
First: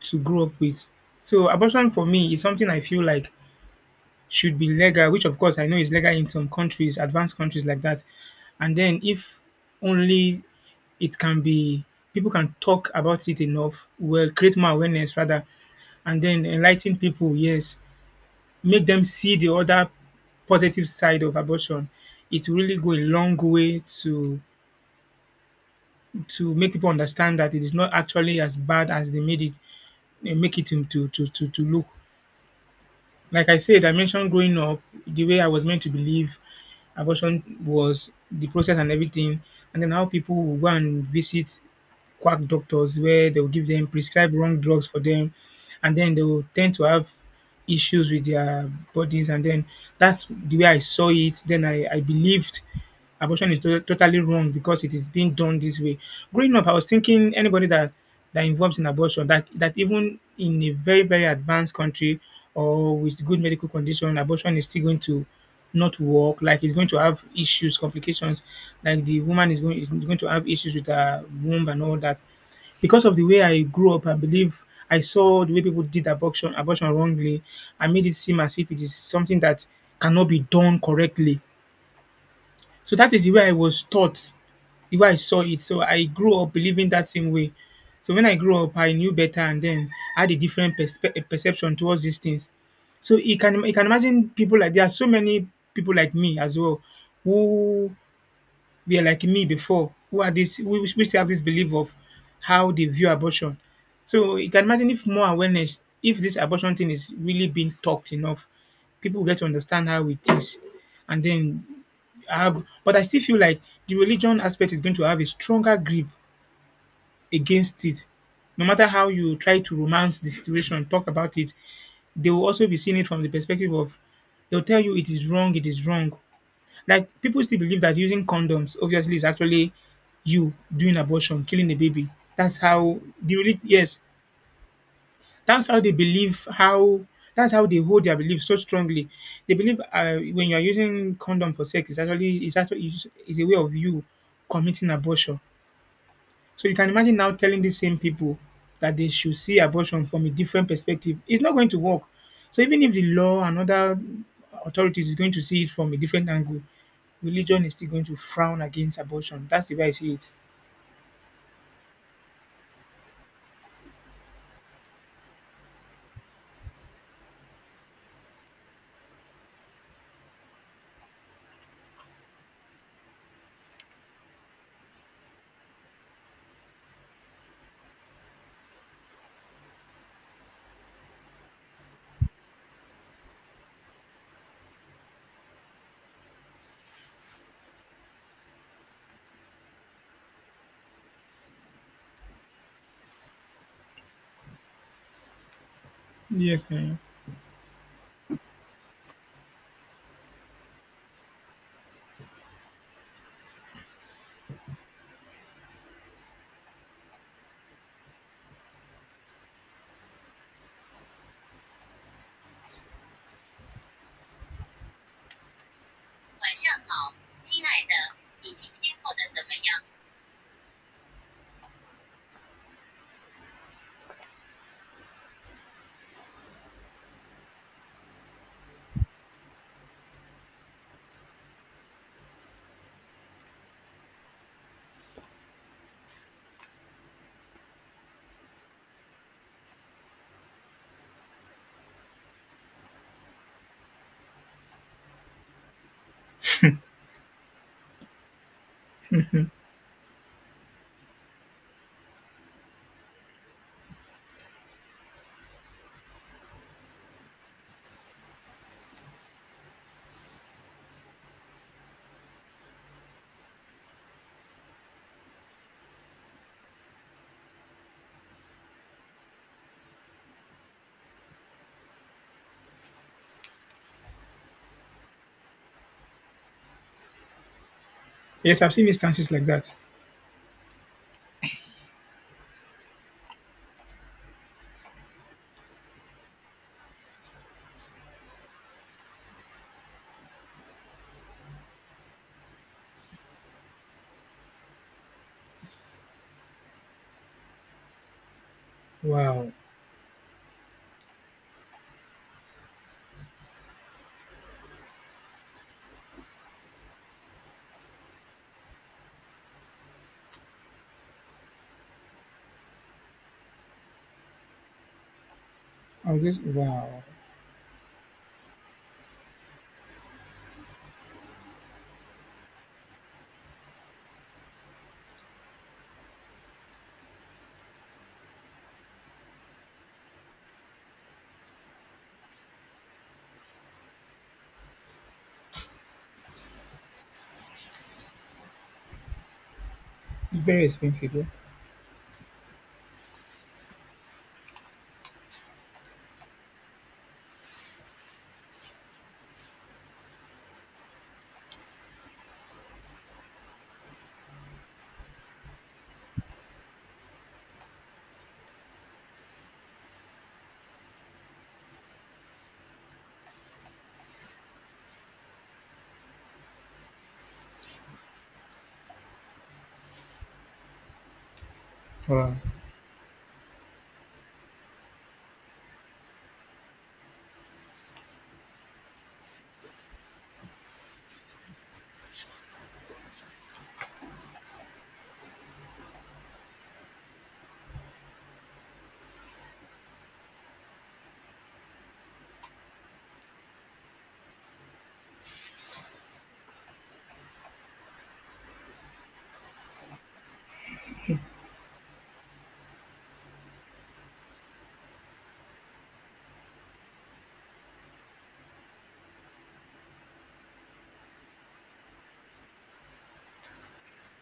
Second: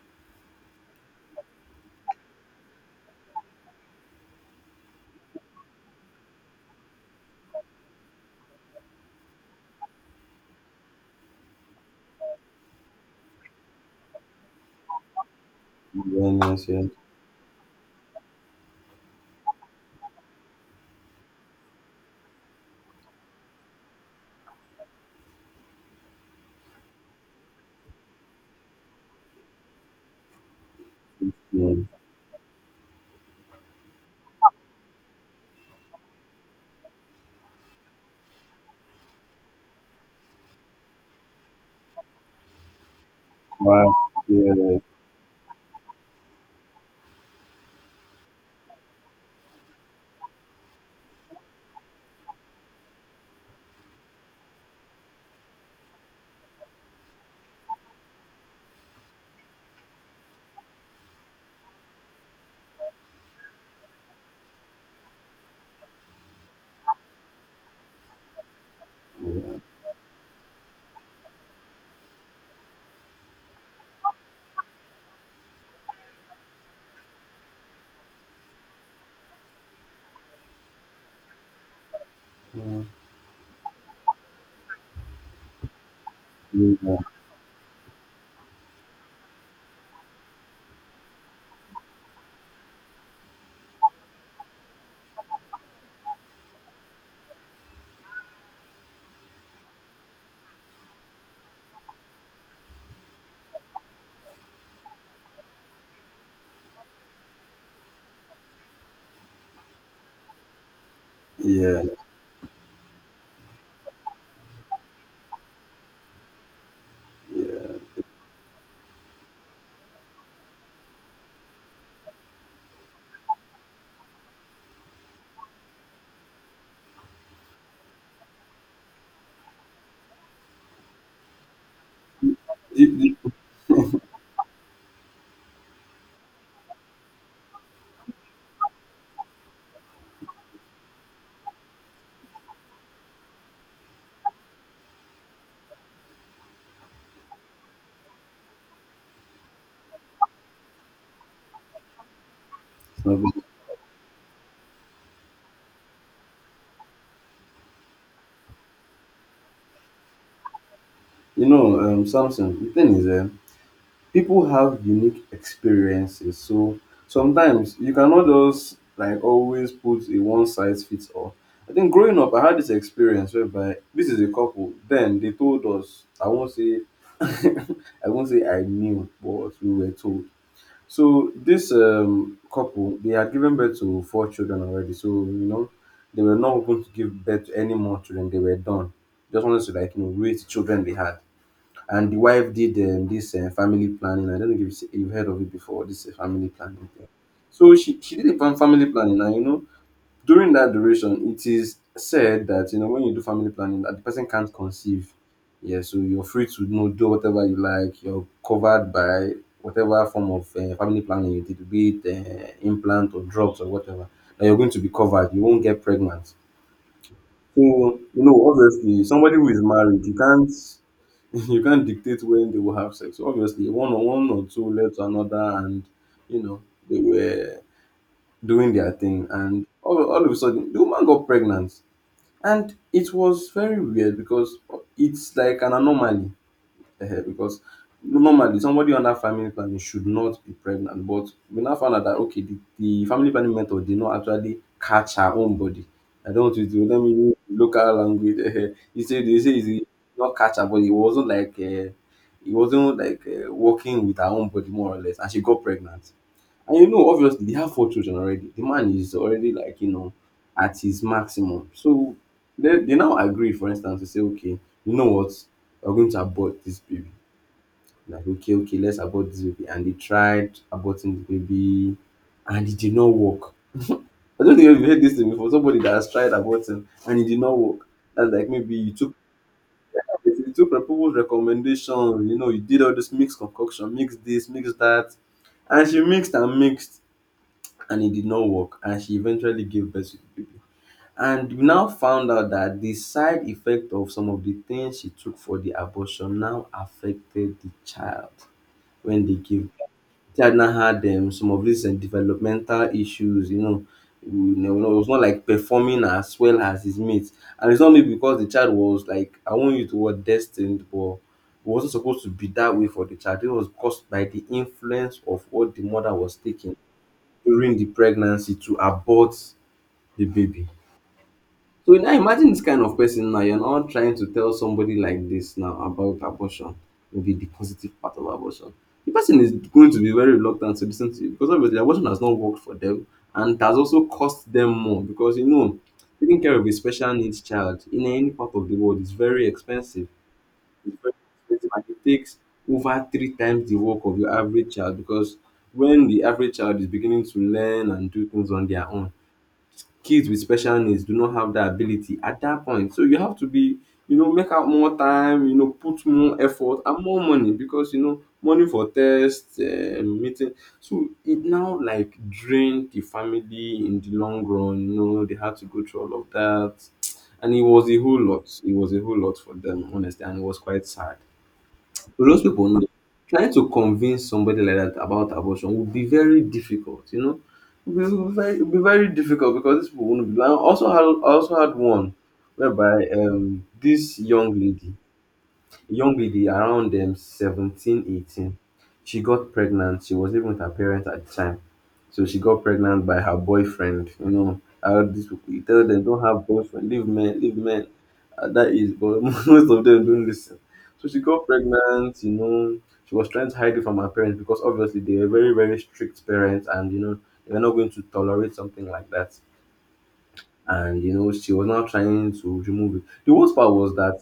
[SPEAKER 2] to grow up with. So abortion, for me, is something I feel like should be legal, which of course I know is legal in some countries, advanced countries like that. And then if only it can be, people can talk about it enough, well, create more awareness rather, and then
[SPEAKER 1] yes, yes,
[SPEAKER 2] enlighten people, yes. Make them see the other positive side of abortion, it will really go a long way to make people understand that it is not actually as bad as they made it they make it into to
[SPEAKER 1] yes.
[SPEAKER 2] look. Like I said, I mentioned growing up, the way I was meant to believe abortion was, the process and everything, and then how people will go and visit quack doctors where they will give them
[SPEAKER 1] Wow,
[SPEAKER 2] prescribe wrong
[SPEAKER 1] yeah,
[SPEAKER 2] drugs for them, and then they will tend to have issues with their bodies. And then that's the way I saw it. Then I believed abortion is totally wrong because it is being done this way. Growing up, I was thinking anybody that involves in abortion, that even in a very, very advanced country or with good medical condition, abortion is still going to not work, like he's going to have issues, complications, like the woman
[SPEAKER 1] yeah,
[SPEAKER 2] is going to have issues with her womb and all that. Because of the way I grew up, I believe I saw the way people did abortion wrongly. I made it seem as if it is something that cannot be done correctly. So that is the way I was taught, the way I saw it. So I grew up
[SPEAKER 1] yeah,
[SPEAKER 2] believing
[SPEAKER 1] yeah.
[SPEAKER 2] that same way. So when I grew up, I knew better, and then I had a different perception towards these things. So you can, you can imagine, people like, there are so many people like me as well who were like me before, who are this who we have this belief of how they view abortion. So you can imagine if more awareness, if this abortion thing is really being talked enough, people get to understand how it is, and then
[SPEAKER 1] Yeah.
[SPEAKER 2] I have, but I still feel like the religion aspect is going to have a stronger grip against it. No matter how you try to romance the situation, talk about it, they will also be seeing it from the perspective of, they'll tell you it is wrong, it is wrong. Like, people still believe that using condoms obviously is actually you doing abortion, killing a baby. That's how
[SPEAKER 1] It- it-
[SPEAKER 2] the yes, that's how they believe how, that's how they hold their belief so strongly. They believe, when you are using condom for sex, it's actually, is a way of you committing abortion. So you can imagine now telling these same people that they should see abortion from a different perspective. It's not going to work. So even if the law and other authorities is going to see it from a different angle, religion is still going to frown against abortion. That's the way I see it.
[SPEAKER 1] You know, Samson, the thing is, people have unique experiences. So sometimes you cannot just like always put a one size fits all. I think growing up, I had this experience whereby, this is a couple. Then they told us, I won't say, I won't say I knew, but we were told. So this couple, they had given birth to four children already. So you know, they were not going to give birth to any more children. They were done. Just wanted to, like, you know, raise the children they had. And the wife did, this family planning. I don't know if you've heard of it before. This family
[SPEAKER 2] Yes,
[SPEAKER 1] planning
[SPEAKER 2] eh.
[SPEAKER 1] thing. So she did a family planning, and you know, during that duration, it is said that, you know, when you do family planning, that the person can't conceive. Yeah, so you're free to, you know, do whatever you like. You're covered by whatever form of family planning you did, be it implant or drugs or whatever. That you're going to be covered. You won't get pregnant. So you know, obviously, somebody who is married, you can't. You can't dictate when they will have sex. Obviously, one or two led to another, and you know they were doing their thing, and all of a sudden the woman got pregnant, and it was very weird because it's like an anomaly, because normally somebody under family planning should not be pregnant, but we now found out that okay, the family planning method did not actually catch her own body. I don't want you to do, let me use local language. E say dey say e not catch her body. It wasn't like it wasn't like working with her own body, more or less, and she got pregnant. And you know obviously they have four children already. The man is already, like, you know, at his maximum. So they now agree, for instance, to say, okay, you know what, we are going to abort this baby. Like, okay, okay, let's abort this baby. And they tried aborting the baby and it did not work. I don't know if have heard this thing before. Somebody that has tried aborting and it did not work. That's like
[SPEAKER 2] Yes, I've
[SPEAKER 1] maybe
[SPEAKER 2] seen instances like that.
[SPEAKER 1] you took people's recommendation, you know, you did all this mixed concoction, mix this, mix that. And she mixed and mixed and it did not work. And she eventually gave birth to the baby. And we now found out that the side effect of some of the things she took for the abortion now affected the child when they
[SPEAKER 2] Wow,
[SPEAKER 1] gave. China had, some of these developmental issues, you know. You know, it was not like performing as well as his mates. And it's not maybe because the child was, like, I want you to, the word destined, but it wasn't supposed to be that way for the child. It was caused by the influence of what the
[SPEAKER 2] I
[SPEAKER 1] mother
[SPEAKER 2] was
[SPEAKER 1] was
[SPEAKER 2] just
[SPEAKER 1] taking
[SPEAKER 2] wow.
[SPEAKER 1] during the pregnancy to abort the baby. So now imagine this kind of person now, you're not trying to tell somebody like this now about abortion, maybe the positive part of abortion. The person is going to be very reluctant to listen to you because obviously abortion has not worked for them, and it has also cost them more because you know, taking care of a special needs child in any part of the world is very expensive.
[SPEAKER 2] Very
[SPEAKER 1] It's very
[SPEAKER 2] expensive, yeah.
[SPEAKER 1] expensive, and it takes over 3 times the work of your average child because when the average child is beginning to learn and do things on their own, kids with special needs do not have that ability at that point. So you have to be, you know, make out more time, you know, put more effort and more money because you know money for tests, meeting. So it now, like, drained the family in the long run. You know, they had to go through all of that, and it was a whole lot. It was a whole lot for them, honestly, and it was quite sad. But
[SPEAKER 2] Wow.
[SPEAKER 1] those people know, trying to convince somebody like that about abortion would be very difficult, you know. It would be very difficult because these people wouldn't be. I also had one whereby this young lady around 17, 18, she got pregnant. She was living with her parents at the time, so she got pregnant by her boyfriend. You know how these people, you tell them don't have boyfriend, leave men, leave men at that is, but most of them don't listen. So she got pregnant, you know, she was trying to hide it from her parents because obviously they were very very strict parents and you know they were not going to tolerate something like that, and you know she was now trying to remove it. The worst part was that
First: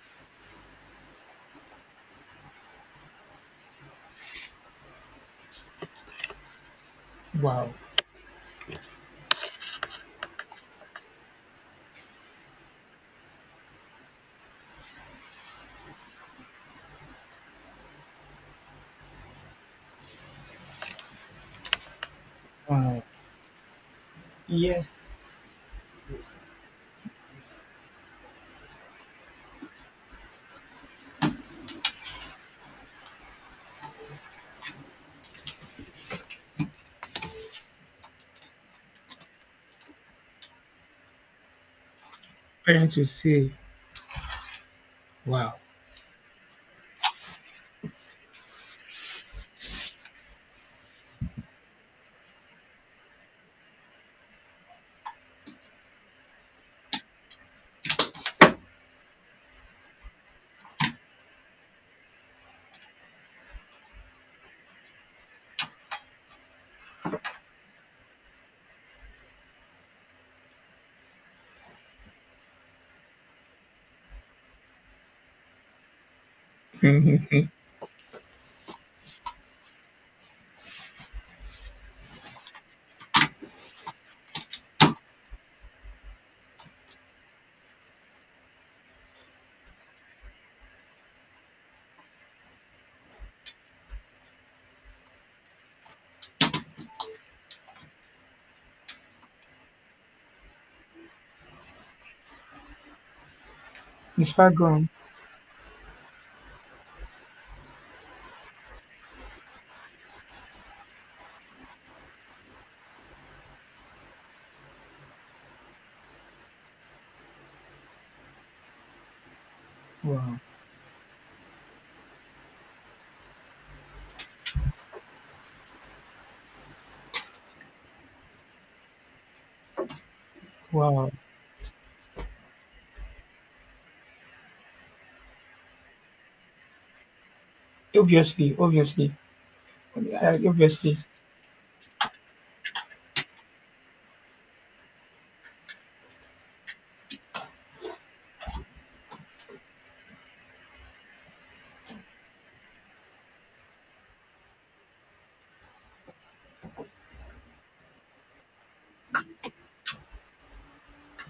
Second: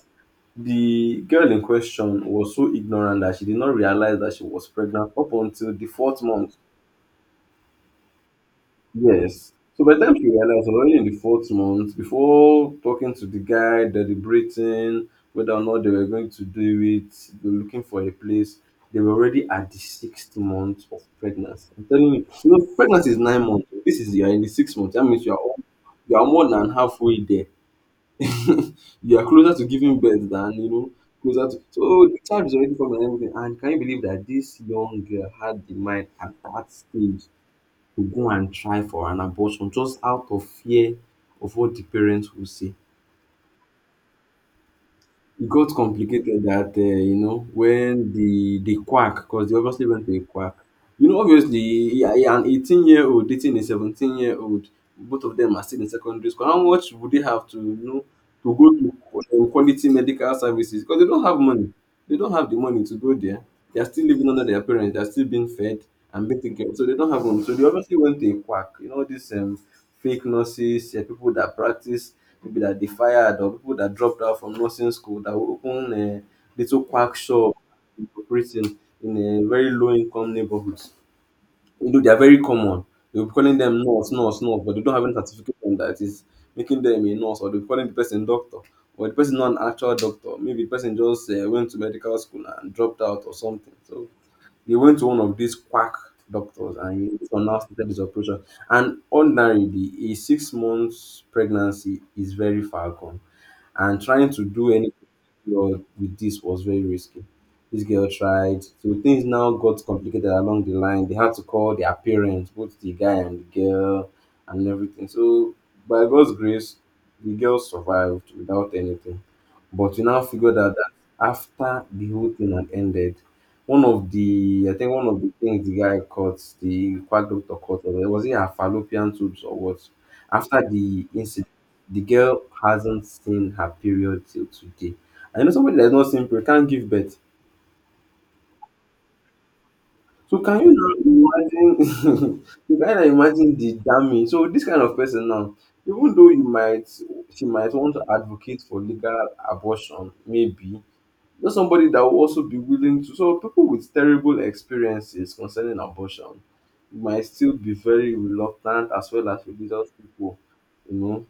[SPEAKER 1] the girl in question was so ignorant that she did not realize that she was pregnant up until the fourth month.
[SPEAKER 2] Wow.
[SPEAKER 1] Yes. So by the time she realized, I was already in the fourth month. Before talking to the guy, deliberating whether or not they were going to do it, they were looking for a place, they were already at the sixth month of pregnancy. I'm telling you,
[SPEAKER 2] Wow.
[SPEAKER 1] pregnancy is 9 months. This is you're in the sixth month.
[SPEAKER 2] Yes.
[SPEAKER 1] That means you are more than halfway there. You are closer to giving birth than closer to, so the child is already formed and everything. And can you believe that this young girl had the mind at that stage to go and try for an abortion just out of fear of what the parents will say?
[SPEAKER 2] Parents will say,
[SPEAKER 1] It
[SPEAKER 2] wow.
[SPEAKER 1] got complicated that you know, when the quack, because they obviously went to a quack. You know, obviously, yeah, yeah, an 18-year-old dating a 17-year-old, both of them are still in secondary school. How much would they have to to go to quality medical services, because they don't have money. They don't have the money to go there. They are still living under their parents. They are still being fed and being taken care of. So they don't have money. So they obviously went to a quack. You know, these fake nurses, people that practice, people that they fired or people that dropped out from nursing school, that will open a little quack
[SPEAKER 2] Mhm.
[SPEAKER 1] shop operating in a very low income neighborhoods. You know, they are very common. They'll be calling them nurse, nurse, nurse, but they don't have any certificate on that is making them a nurse, or they'll be calling the person doctor, or the person not an actual doctor. Maybe the person just went to medical school and dropped out or something. So they went to one of these quack doctors and he now started this operation. And ordinarily, a 6 months pregnancy is very falcon. And trying
[SPEAKER 2] It's
[SPEAKER 1] to
[SPEAKER 2] far
[SPEAKER 1] do
[SPEAKER 2] gone.
[SPEAKER 1] anything with this was very risky. This girl tried. So things now got complicated along the line. They had to call their parents, both the guy and the girl, and everything. So by God's grace, the girl survived without anything. But we now
[SPEAKER 2] Wow.
[SPEAKER 1] figured out that after the whole thing had ended, one of the I think one of the things the guy caught, the quack doctor caught, or was it her fallopian tubes or what? After the
[SPEAKER 2] Wow.
[SPEAKER 1] incident, the girl hasn't seen her period till today. I know somebody that's not seen period can't give birth.
[SPEAKER 2] Obviously, obviously,
[SPEAKER 1] So can you
[SPEAKER 2] obviously.
[SPEAKER 1] now imagine? You can now imagine the damage. So this kind of person now, even though you might, she might want to advocate for legal abortion, maybe just somebody that will also be willing to. So people with terrible experiences concerning abortion might still be very reluctant, as well as religious people, you know,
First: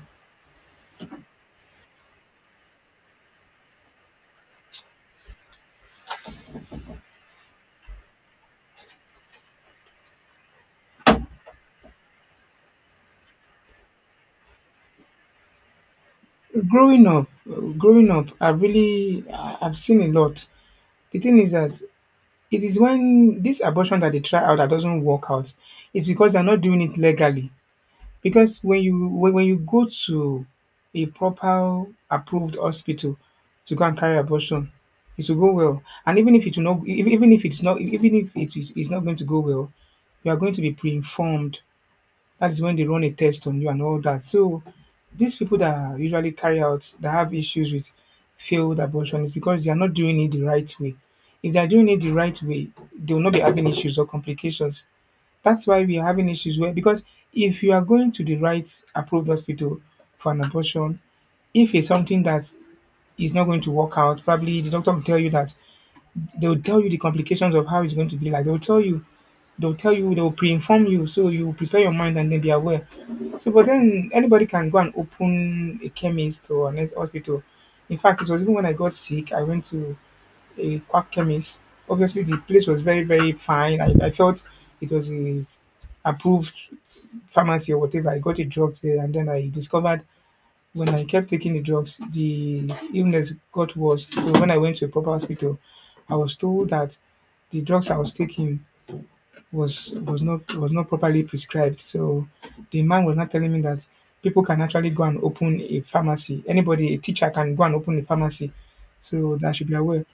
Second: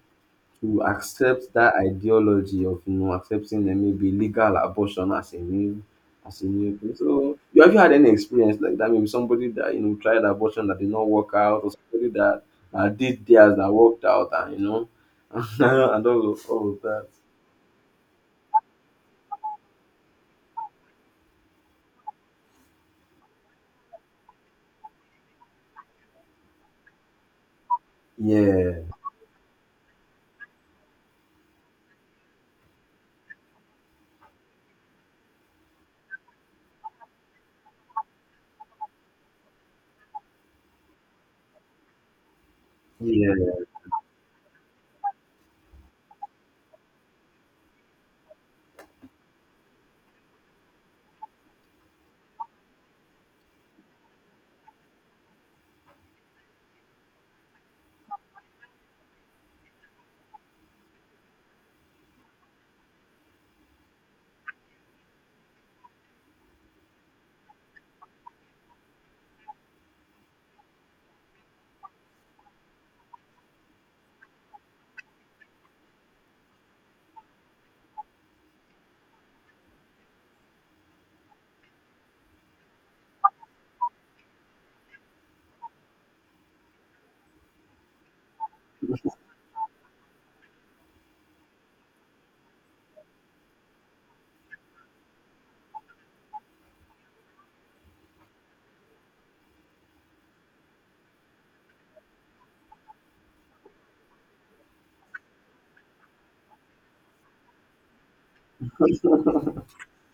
[SPEAKER 1] to accept that ideology of accepting the maybe legal abortion as a new thing. So you have, you had any experience like that? Maybe somebody that you know tried abortion that did not work out, or somebody that did theirs that worked out, and you know, and all of
[SPEAKER 2] Growing
[SPEAKER 1] that.
[SPEAKER 2] up, uh, growing up, I really, I've seen a lot. The thing is that it is when this abortion that they try out that doesn't work out, it's because they're not doing it legally. Because
[SPEAKER 1] Yeah,
[SPEAKER 2] when you go to a proper approved hospital to go and carry abortion, it will go well. And even if it will not, even if it's not going to go well, you are going to be pre-informed. That is when they run a test
[SPEAKER 1] yeah,
[SPEAKER 2] on you and all that. So these people that usually carry out that have issues with failed abortion, is because they are not doing it the right way. If they are doing it the right way, they will not be having issues or complications. That's why we are having issues where, because if you are going to the right approved hospital for an abortion, if it's something that is not going to work out, probably the doctor will tell you that, they will tell you the complications of how it's going to be like. They'll pre-inform you, so you prepare your mind and then be aware. So, but then anybody can go and open a chemist or an hospital. In fact, it was even when I got sick, I went to a quack chemist. Obviously, the place was very, very fine. I felt it was a approved pharmacy or whatever. I got a drug there, and then I discovered when I kept taking the drugs, the illness got worse. So when I went to a proper hospital, I was told that the drugs I was taking was not properly prescribed. So the man was not telling me that people can actually go and open a pharmacy. Anybody, a teacher, can go and open a pharmacy. So that I should be aware.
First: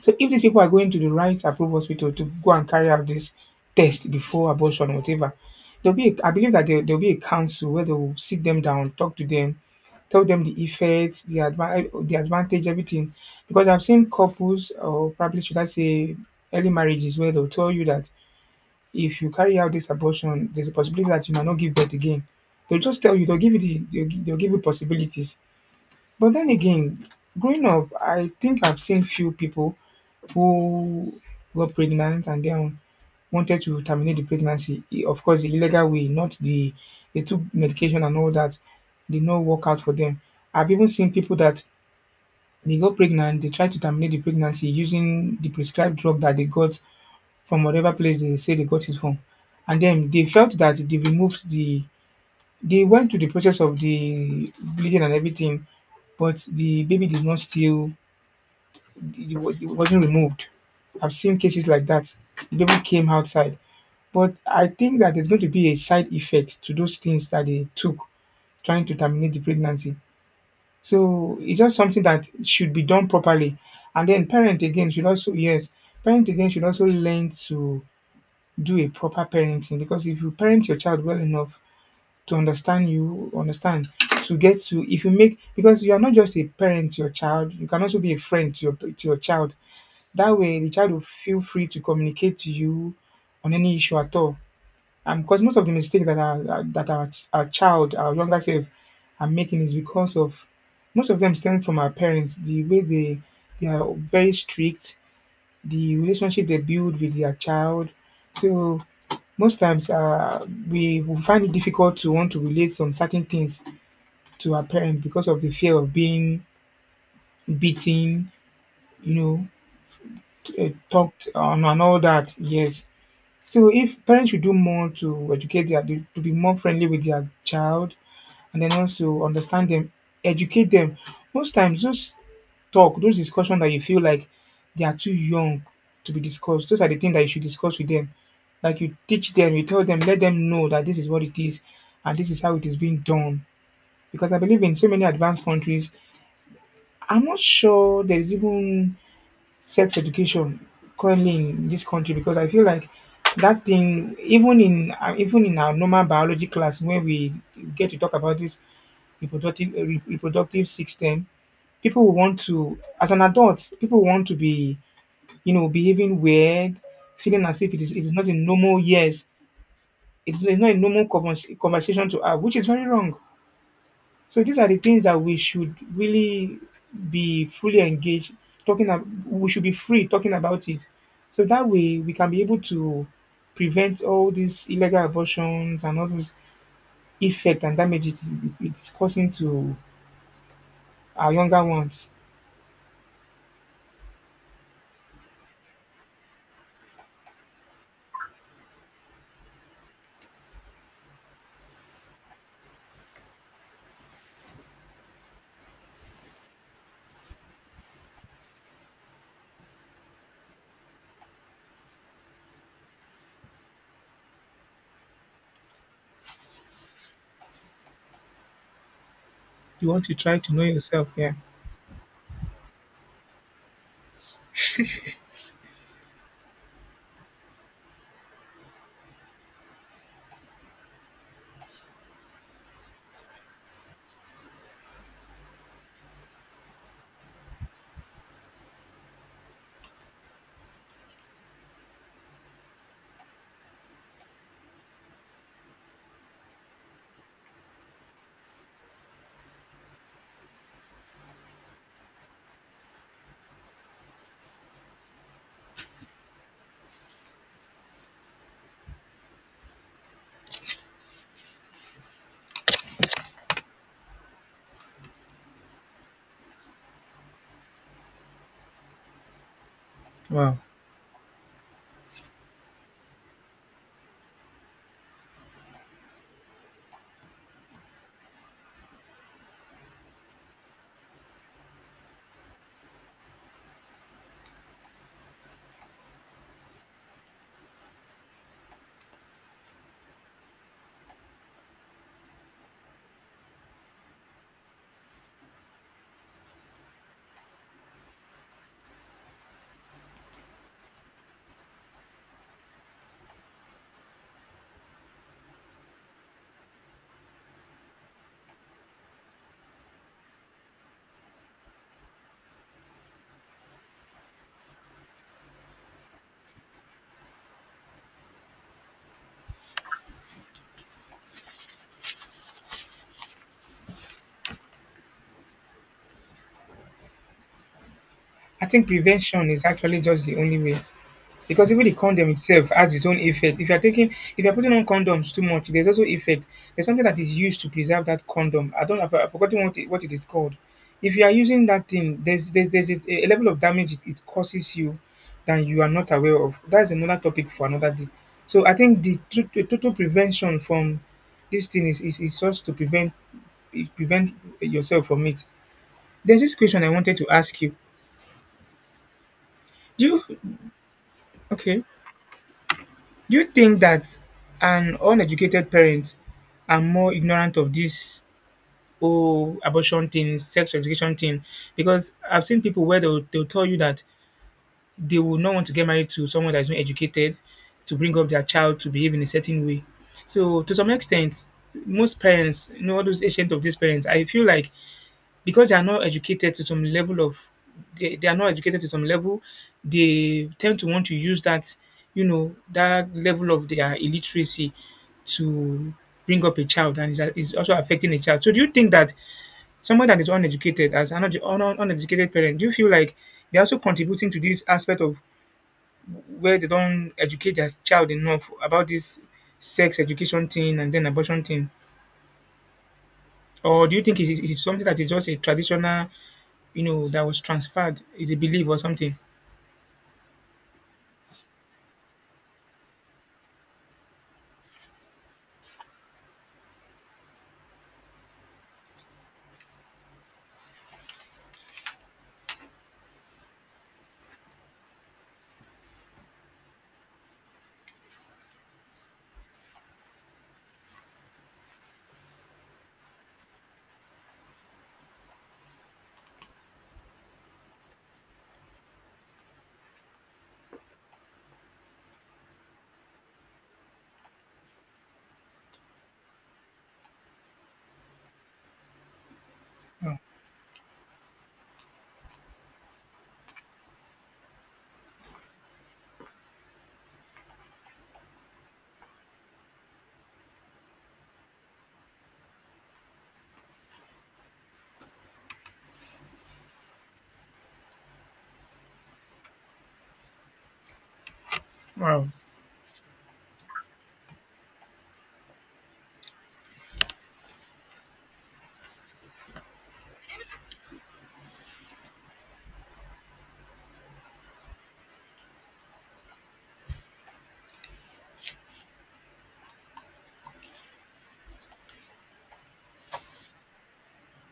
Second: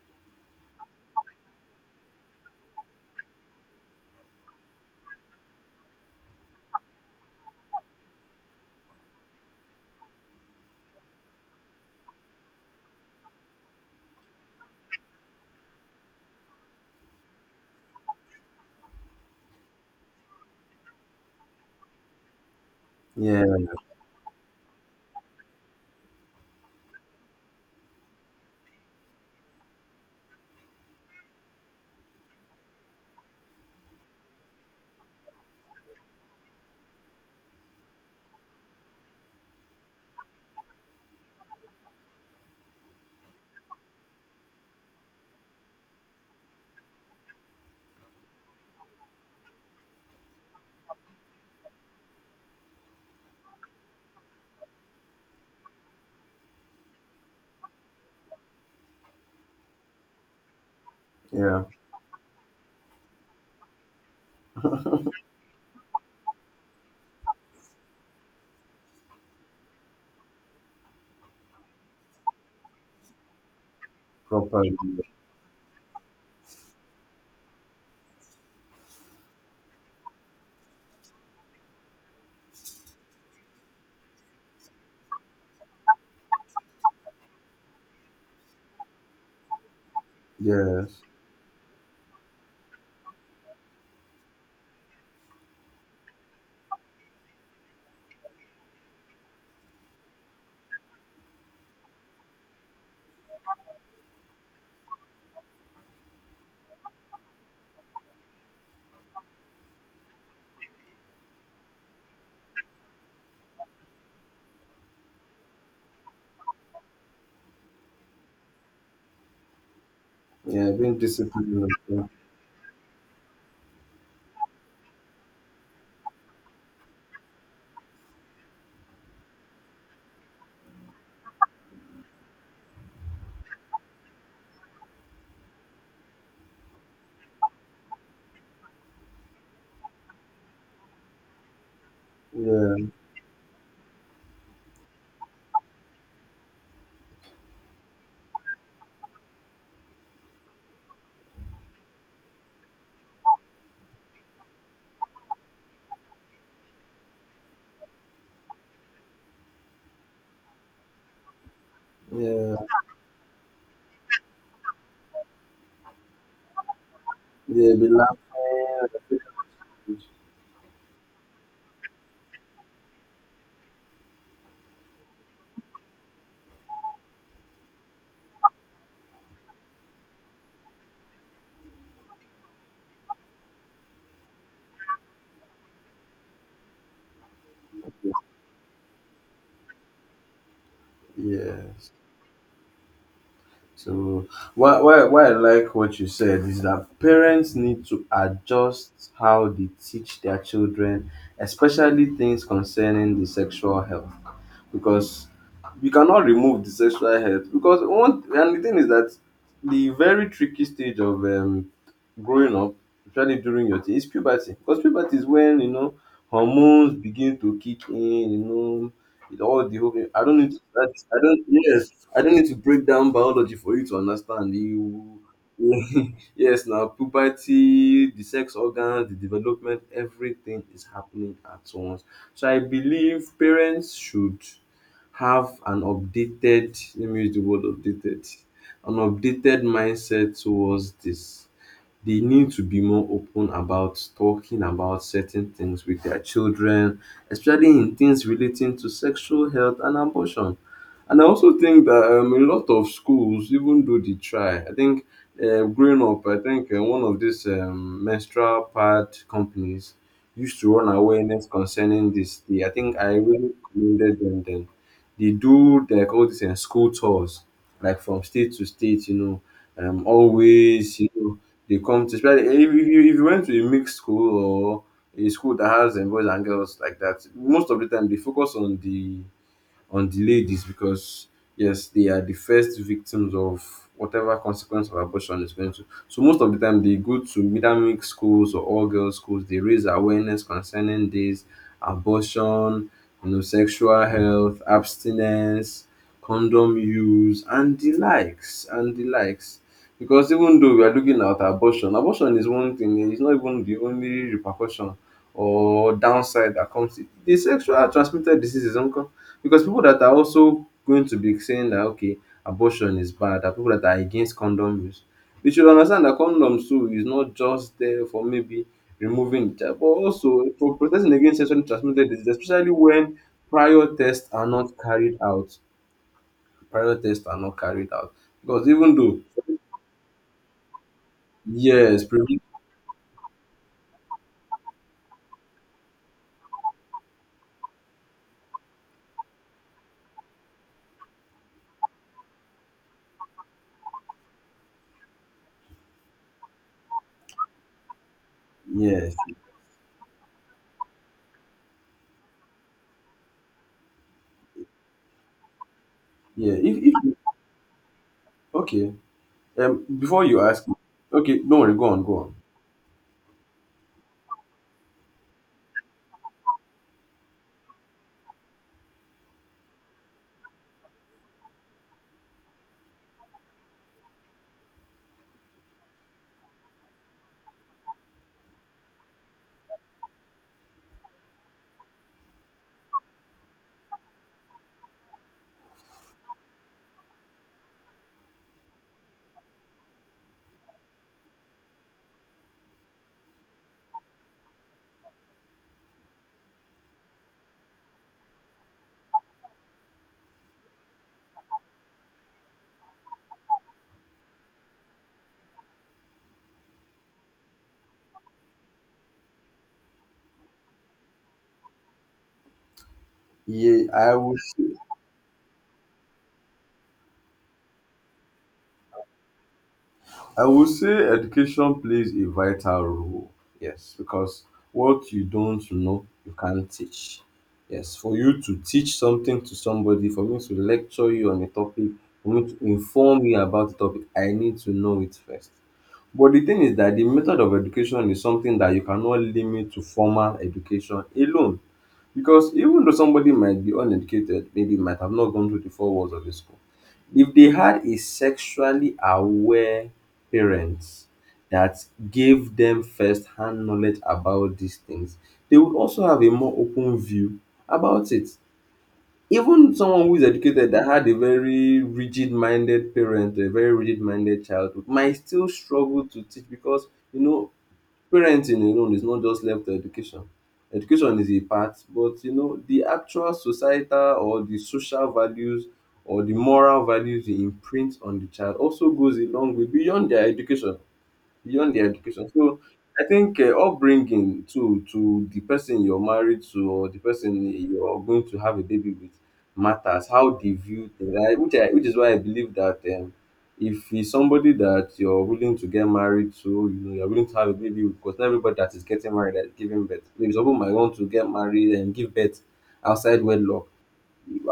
[SPEAKER 2] So if these people are going to the right approved hospital to go and carry out this test before abortion, or whatever, I believe that there'll be a council where they will sit them down, talk to them, tell them the effects, the advantage, everything. Because I've seen couples, or probably should I say, early marriages where they'll tell you that if you carry out this abortion, there's a possibility that you might not give birth again. They'll just tell you,
[SPEAKER 1] yeah,
[SPEAKER 2] they'll give you possibilities. But then again, growing up, I think I've seen few people who were pregnant and then wanted to terminate the pregnancy. Of course, the illegal way, not the they took medication and all that did not work out for them. I've even seen people that they got pregnant, they try to terminate the pregnancy using the prescribed drug that they got from whatever place they say they got it from. And then they felt that they removed the they went through the process of the bleeding and everything, but the baby did not still it wasn't removed. I've seen
[SPEAKER 1] yeah.
[SPEAKER 2] cases like that. The baby came outside. But I think that there's going to be a side effect to those things that they took trying to terminate the pregnancy. So it's just something that should be done properly. And then parent
[SPEAKER 1] Properly.
[SPEAKER 2] again should also yes, parent again should also learn to do a proper parenting because if you parent your child well enough, to understand you, understand, to get to if you make because you are not just a parent to your child, you can also be a friend to your child. That way the
[SPEAKER 1] Yes.
[SPEAKER 2] child will feel free to communicate to you on any issue at all. And because most of the mistakes that our child, our younger self are making is because of most of them stem from our parents, the way they are very strict the relationship they build with their child. So most times we will find it difficult to want to relate some certain things to our parents because of the fear of being beaten, you know,
[SPEAKER 1] Yeah, being
[SPEAKER 2] talked on
[SPEAKER 1] disciplined.
[SPEAKER 2] and all
[SPEAKER 1] Yeah,
[SPEAKER 2] that. Yes. So if parents should do more to educate their to be more friendly with their child and then also understand them, educate them. Most times those talk, those discussion that you feel like they are too young to be discussed, those are the things that you should discuss with them. Like you teach them, you tell them, let them know that this is what it is and this is how it
[SPEAKER 1] yeah,
[SPEAKER 2] is being done. Because I believe in so many advanced countries, I'm not sure there is even sex education currently in this country because I feel like that thing, even in even in our normal biology class, when we get to talk about this reproductive reproductive system, people will want
[SPEAKER 1] yeah.
[SPEAKER 2] to, as an adult, people want to be, behaving weird, feeling as if
[SPEAKER 1] Yeah, be
[SPEAKER 2] it is not a normal
[SPEAKER 1] laughing.
[SPEAKER 2] yes, it is not a normal conversation to have, which is very wrong. So these are the things that we should really be fully engaged talking about we should be free talking about it. So that way we can be able to prevent all these illegal abortions and all those effect and damages it is causing to our younger
[SPEAKER 1] Yes.
[SPEAKER 2] ones.
[SPEAKER 1] So why I like what you said is that parents need to adjust how they teach their children, especially things concerning the sexual health, because you cannot remove the sexual health. Because one, and the thing is that the very tricky stage of growing up, especially during your teen, is puberty. Because puberty is when you know hormones begin to kick in. You know, with all the
[SPEAKER 2] You
[SPEAKER 1] whole,
[SPEAKER 2] want to
[SPEAKER 1] I don't
[SPEAKER 2] try
[SPEAKER 1] need
[SPEAKER 2] to
[SPEAKER 1] to.
[SPEAKER 2] know
[SPEAKER 1] That,
[SPEAKER 2] yourself,
[SPEAKER 1] I
[SPEAKER 2] yeah.
[SPEAKER 1] don't. Yes, I don't need to break down biology for you to understand. You, yes, now puberty, the sex organs, the development, everything is happening at once. So I believe parents should have an updated. Let me use the word updated. An updated mindset towards this, they need to be more open about talking about certain things with their children, especially in things relating to sexual health and abortion. And I also think that a lot of schools, even though they try, I think growing up, I think one of these menstrual pad companies used to run awareness concerning this. They, I think I really commended them. Then they do like all these school tours, like from state to state, you know,
[SPEAKER 2] Wow.
[SPEAKER 1] always, you know, they come to, especially if you, if you went to a mixed school or a school that has boys and girls like that. Most of the time they focus on the ladies, because yes, they are the first victims of whatever consequence of abortion is going to. So most of the time they go to either mixed schools or all girls schools. They raise awareness concerning this abortion, you know, sexual health, abstinence, condom use, and the likes, and the likes. Because even though we are looking at abortion, abortion is one thing. It's not even the only repercussion or downside that comes. The sexual transmitted diseases, uncle, because people that are also going to be saying that okay, abortion is bad are people that are against condom use. They should understand that condoms too is not just there for maybe removing the child, but also for protecting against sexually transmitted disease, especially when prior tests are not carried out. Prior tests are not carried out. Because
[SPEAKER 2] I think
[SPEAKER 1] even though
[SPEAKER 2] prevention is actually just the only way. Because even the
[SPEAKER 1] yes,
[SPEAKER 2] condom
[SPEAKER 1] previ-
[SPEAKER 2] itself has its own effect. If you're putting on condoms too much, there's also effect. There's something that is used to preserve that condom. I don't, I've forgotten what it is called. If you are using that thing, a level of damage it causes you that you are not aware of. That's another topic for another day. So I think
[SPEAKER 1] yes,
[SPEAKER 2] the total prevention from this thing is just to prevent yourself from it. There's
[SPEAKER 1] yeah,
[SPEAKER 2] this
[SPEAKER 1] if,
[SPEAKER 2] question I
[SPEAKER 1] if
[SPEAKER 2] wanted to ask you.
[SPEAKER 1] okay,
[SPEAKER 2] Do
[SPEAKER 1] before you
[SPEAKER 2] you
[SPEAKER 1] ask okay, don't worry,
[SPEAKER 2] okay?
[SPEAKER 1] go on, go on.
[SPEAKER 2] Do you think that an uneducated parent are more ignorant of this whole abortion thing, sex education thing? Because I've seen people where they'll tell you that they will not want to get married to someone that's not educated to bring up their child to behave in a certain way. So, to some extent, most parents, you know, all those ancient of these parents, I feel like because they are not educated to some level of they are not educated to some level, they tend to want to use that, you know, that level of their illiteracy to bring up a child and is also affecting a child. So do you think that someone that is uneducated as an uneducated parent, do you feel like they're also contributing to this aspect of where they don't educate their child enough about this sex education thing and then abortion thing?
[SPEAKER 1] Yeah,
[SPEAKER 2] Or do you think it is something that is just a traditional you know, that was transferred is a belief or something.
[SPEAKER 1] I would say education plays a vital role, yes, because what you don't know, you can't teach. Yes, for you to teach something to somebody, for me to lecture you on a topic, for me to inform you about the topic, I need to know it first. But the thing is that the method of education is something that you cannot limit to formal education alone. Because even though somebody might be uneducated, maybe might have not gone through the four walls of a school, if they had a sexually aware parents that gave them first-hand knowledge about these things, they would also have a more open view about it. Even someone who
[SPEAKER 2] Oh,
[SPEAKER 1] is educated that had a very rigid-minded parent, a very rigid-minded childhood might still struggle to teach, because you know parenting alone is not just left to education. Education is a part, but you know the actual societal or the social values or the moral values you imprint on the child also goes a long way beyond their education beyond the
[SPEAKER 2] wow.
[SPEAKER 1] education. So I think upbringing to the person you're married to or the person you're going to have a baby with matters. How they view things, which which is why I believe that if he's somebody that you're willing to get married to, you know, you're willing to have a baby with, because not everybody that is getting married that is giving birth. Maybe some people might want to get married and give birth outside wedlock.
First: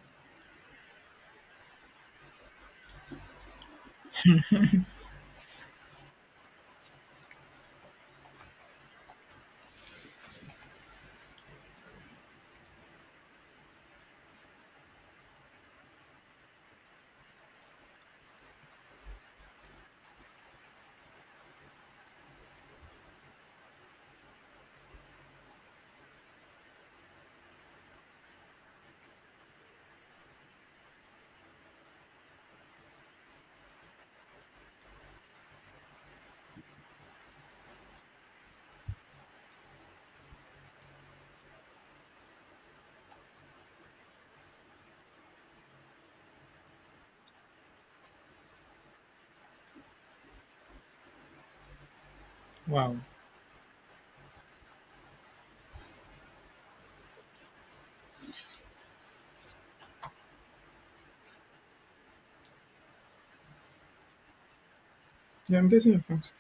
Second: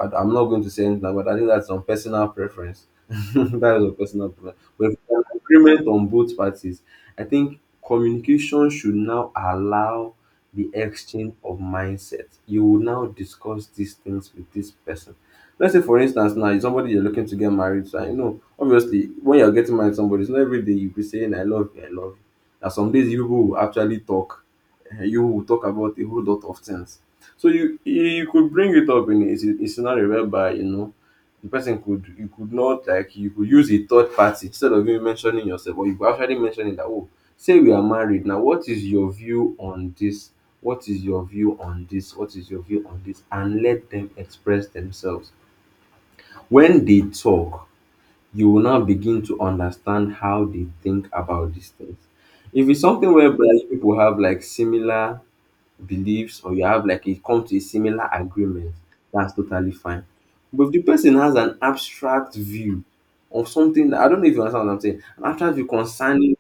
[SPEAKER 1] I'm not going to say anything, but I think that's on personal preference. That is a personal preference. But if there's agreement on both parties, I think communication should now allow the exchange of mindset. You will now discuss these things with this person. Let's say, for instance, now it's somebody you're looking to get married to, and you know, obviously, when you're getting married to somebody, it's not every day you'll be saying, I love you, I love you. Now, some days you will actually talk, eh, you will talk about a whole lot of things, so you could bring it up in a scenario whereby you know the person could, you could not like, you could use a third party instead of you mentioning yourself, or you could actually mention that oh, say we are married now. What is your view on this? What is your view on this? What is your view on this? And let them express themselves. When they talk, you will now begin to understand how they think about these things. If it's
[SPEAKER 2] Wow.
[SPEAKER 1] something whereby people have like similar beliefs, or you have like a come to a similar agreement, that's totally fine. But if the person has an abstract view of something that, I don't know if you understand what I'm saying, an abstract
[SPEAKER 2] Yeah,
[SPEAKER 1] view
[SPEAKER 2] I'm getting your point.
[SPEAKER 1] concerning.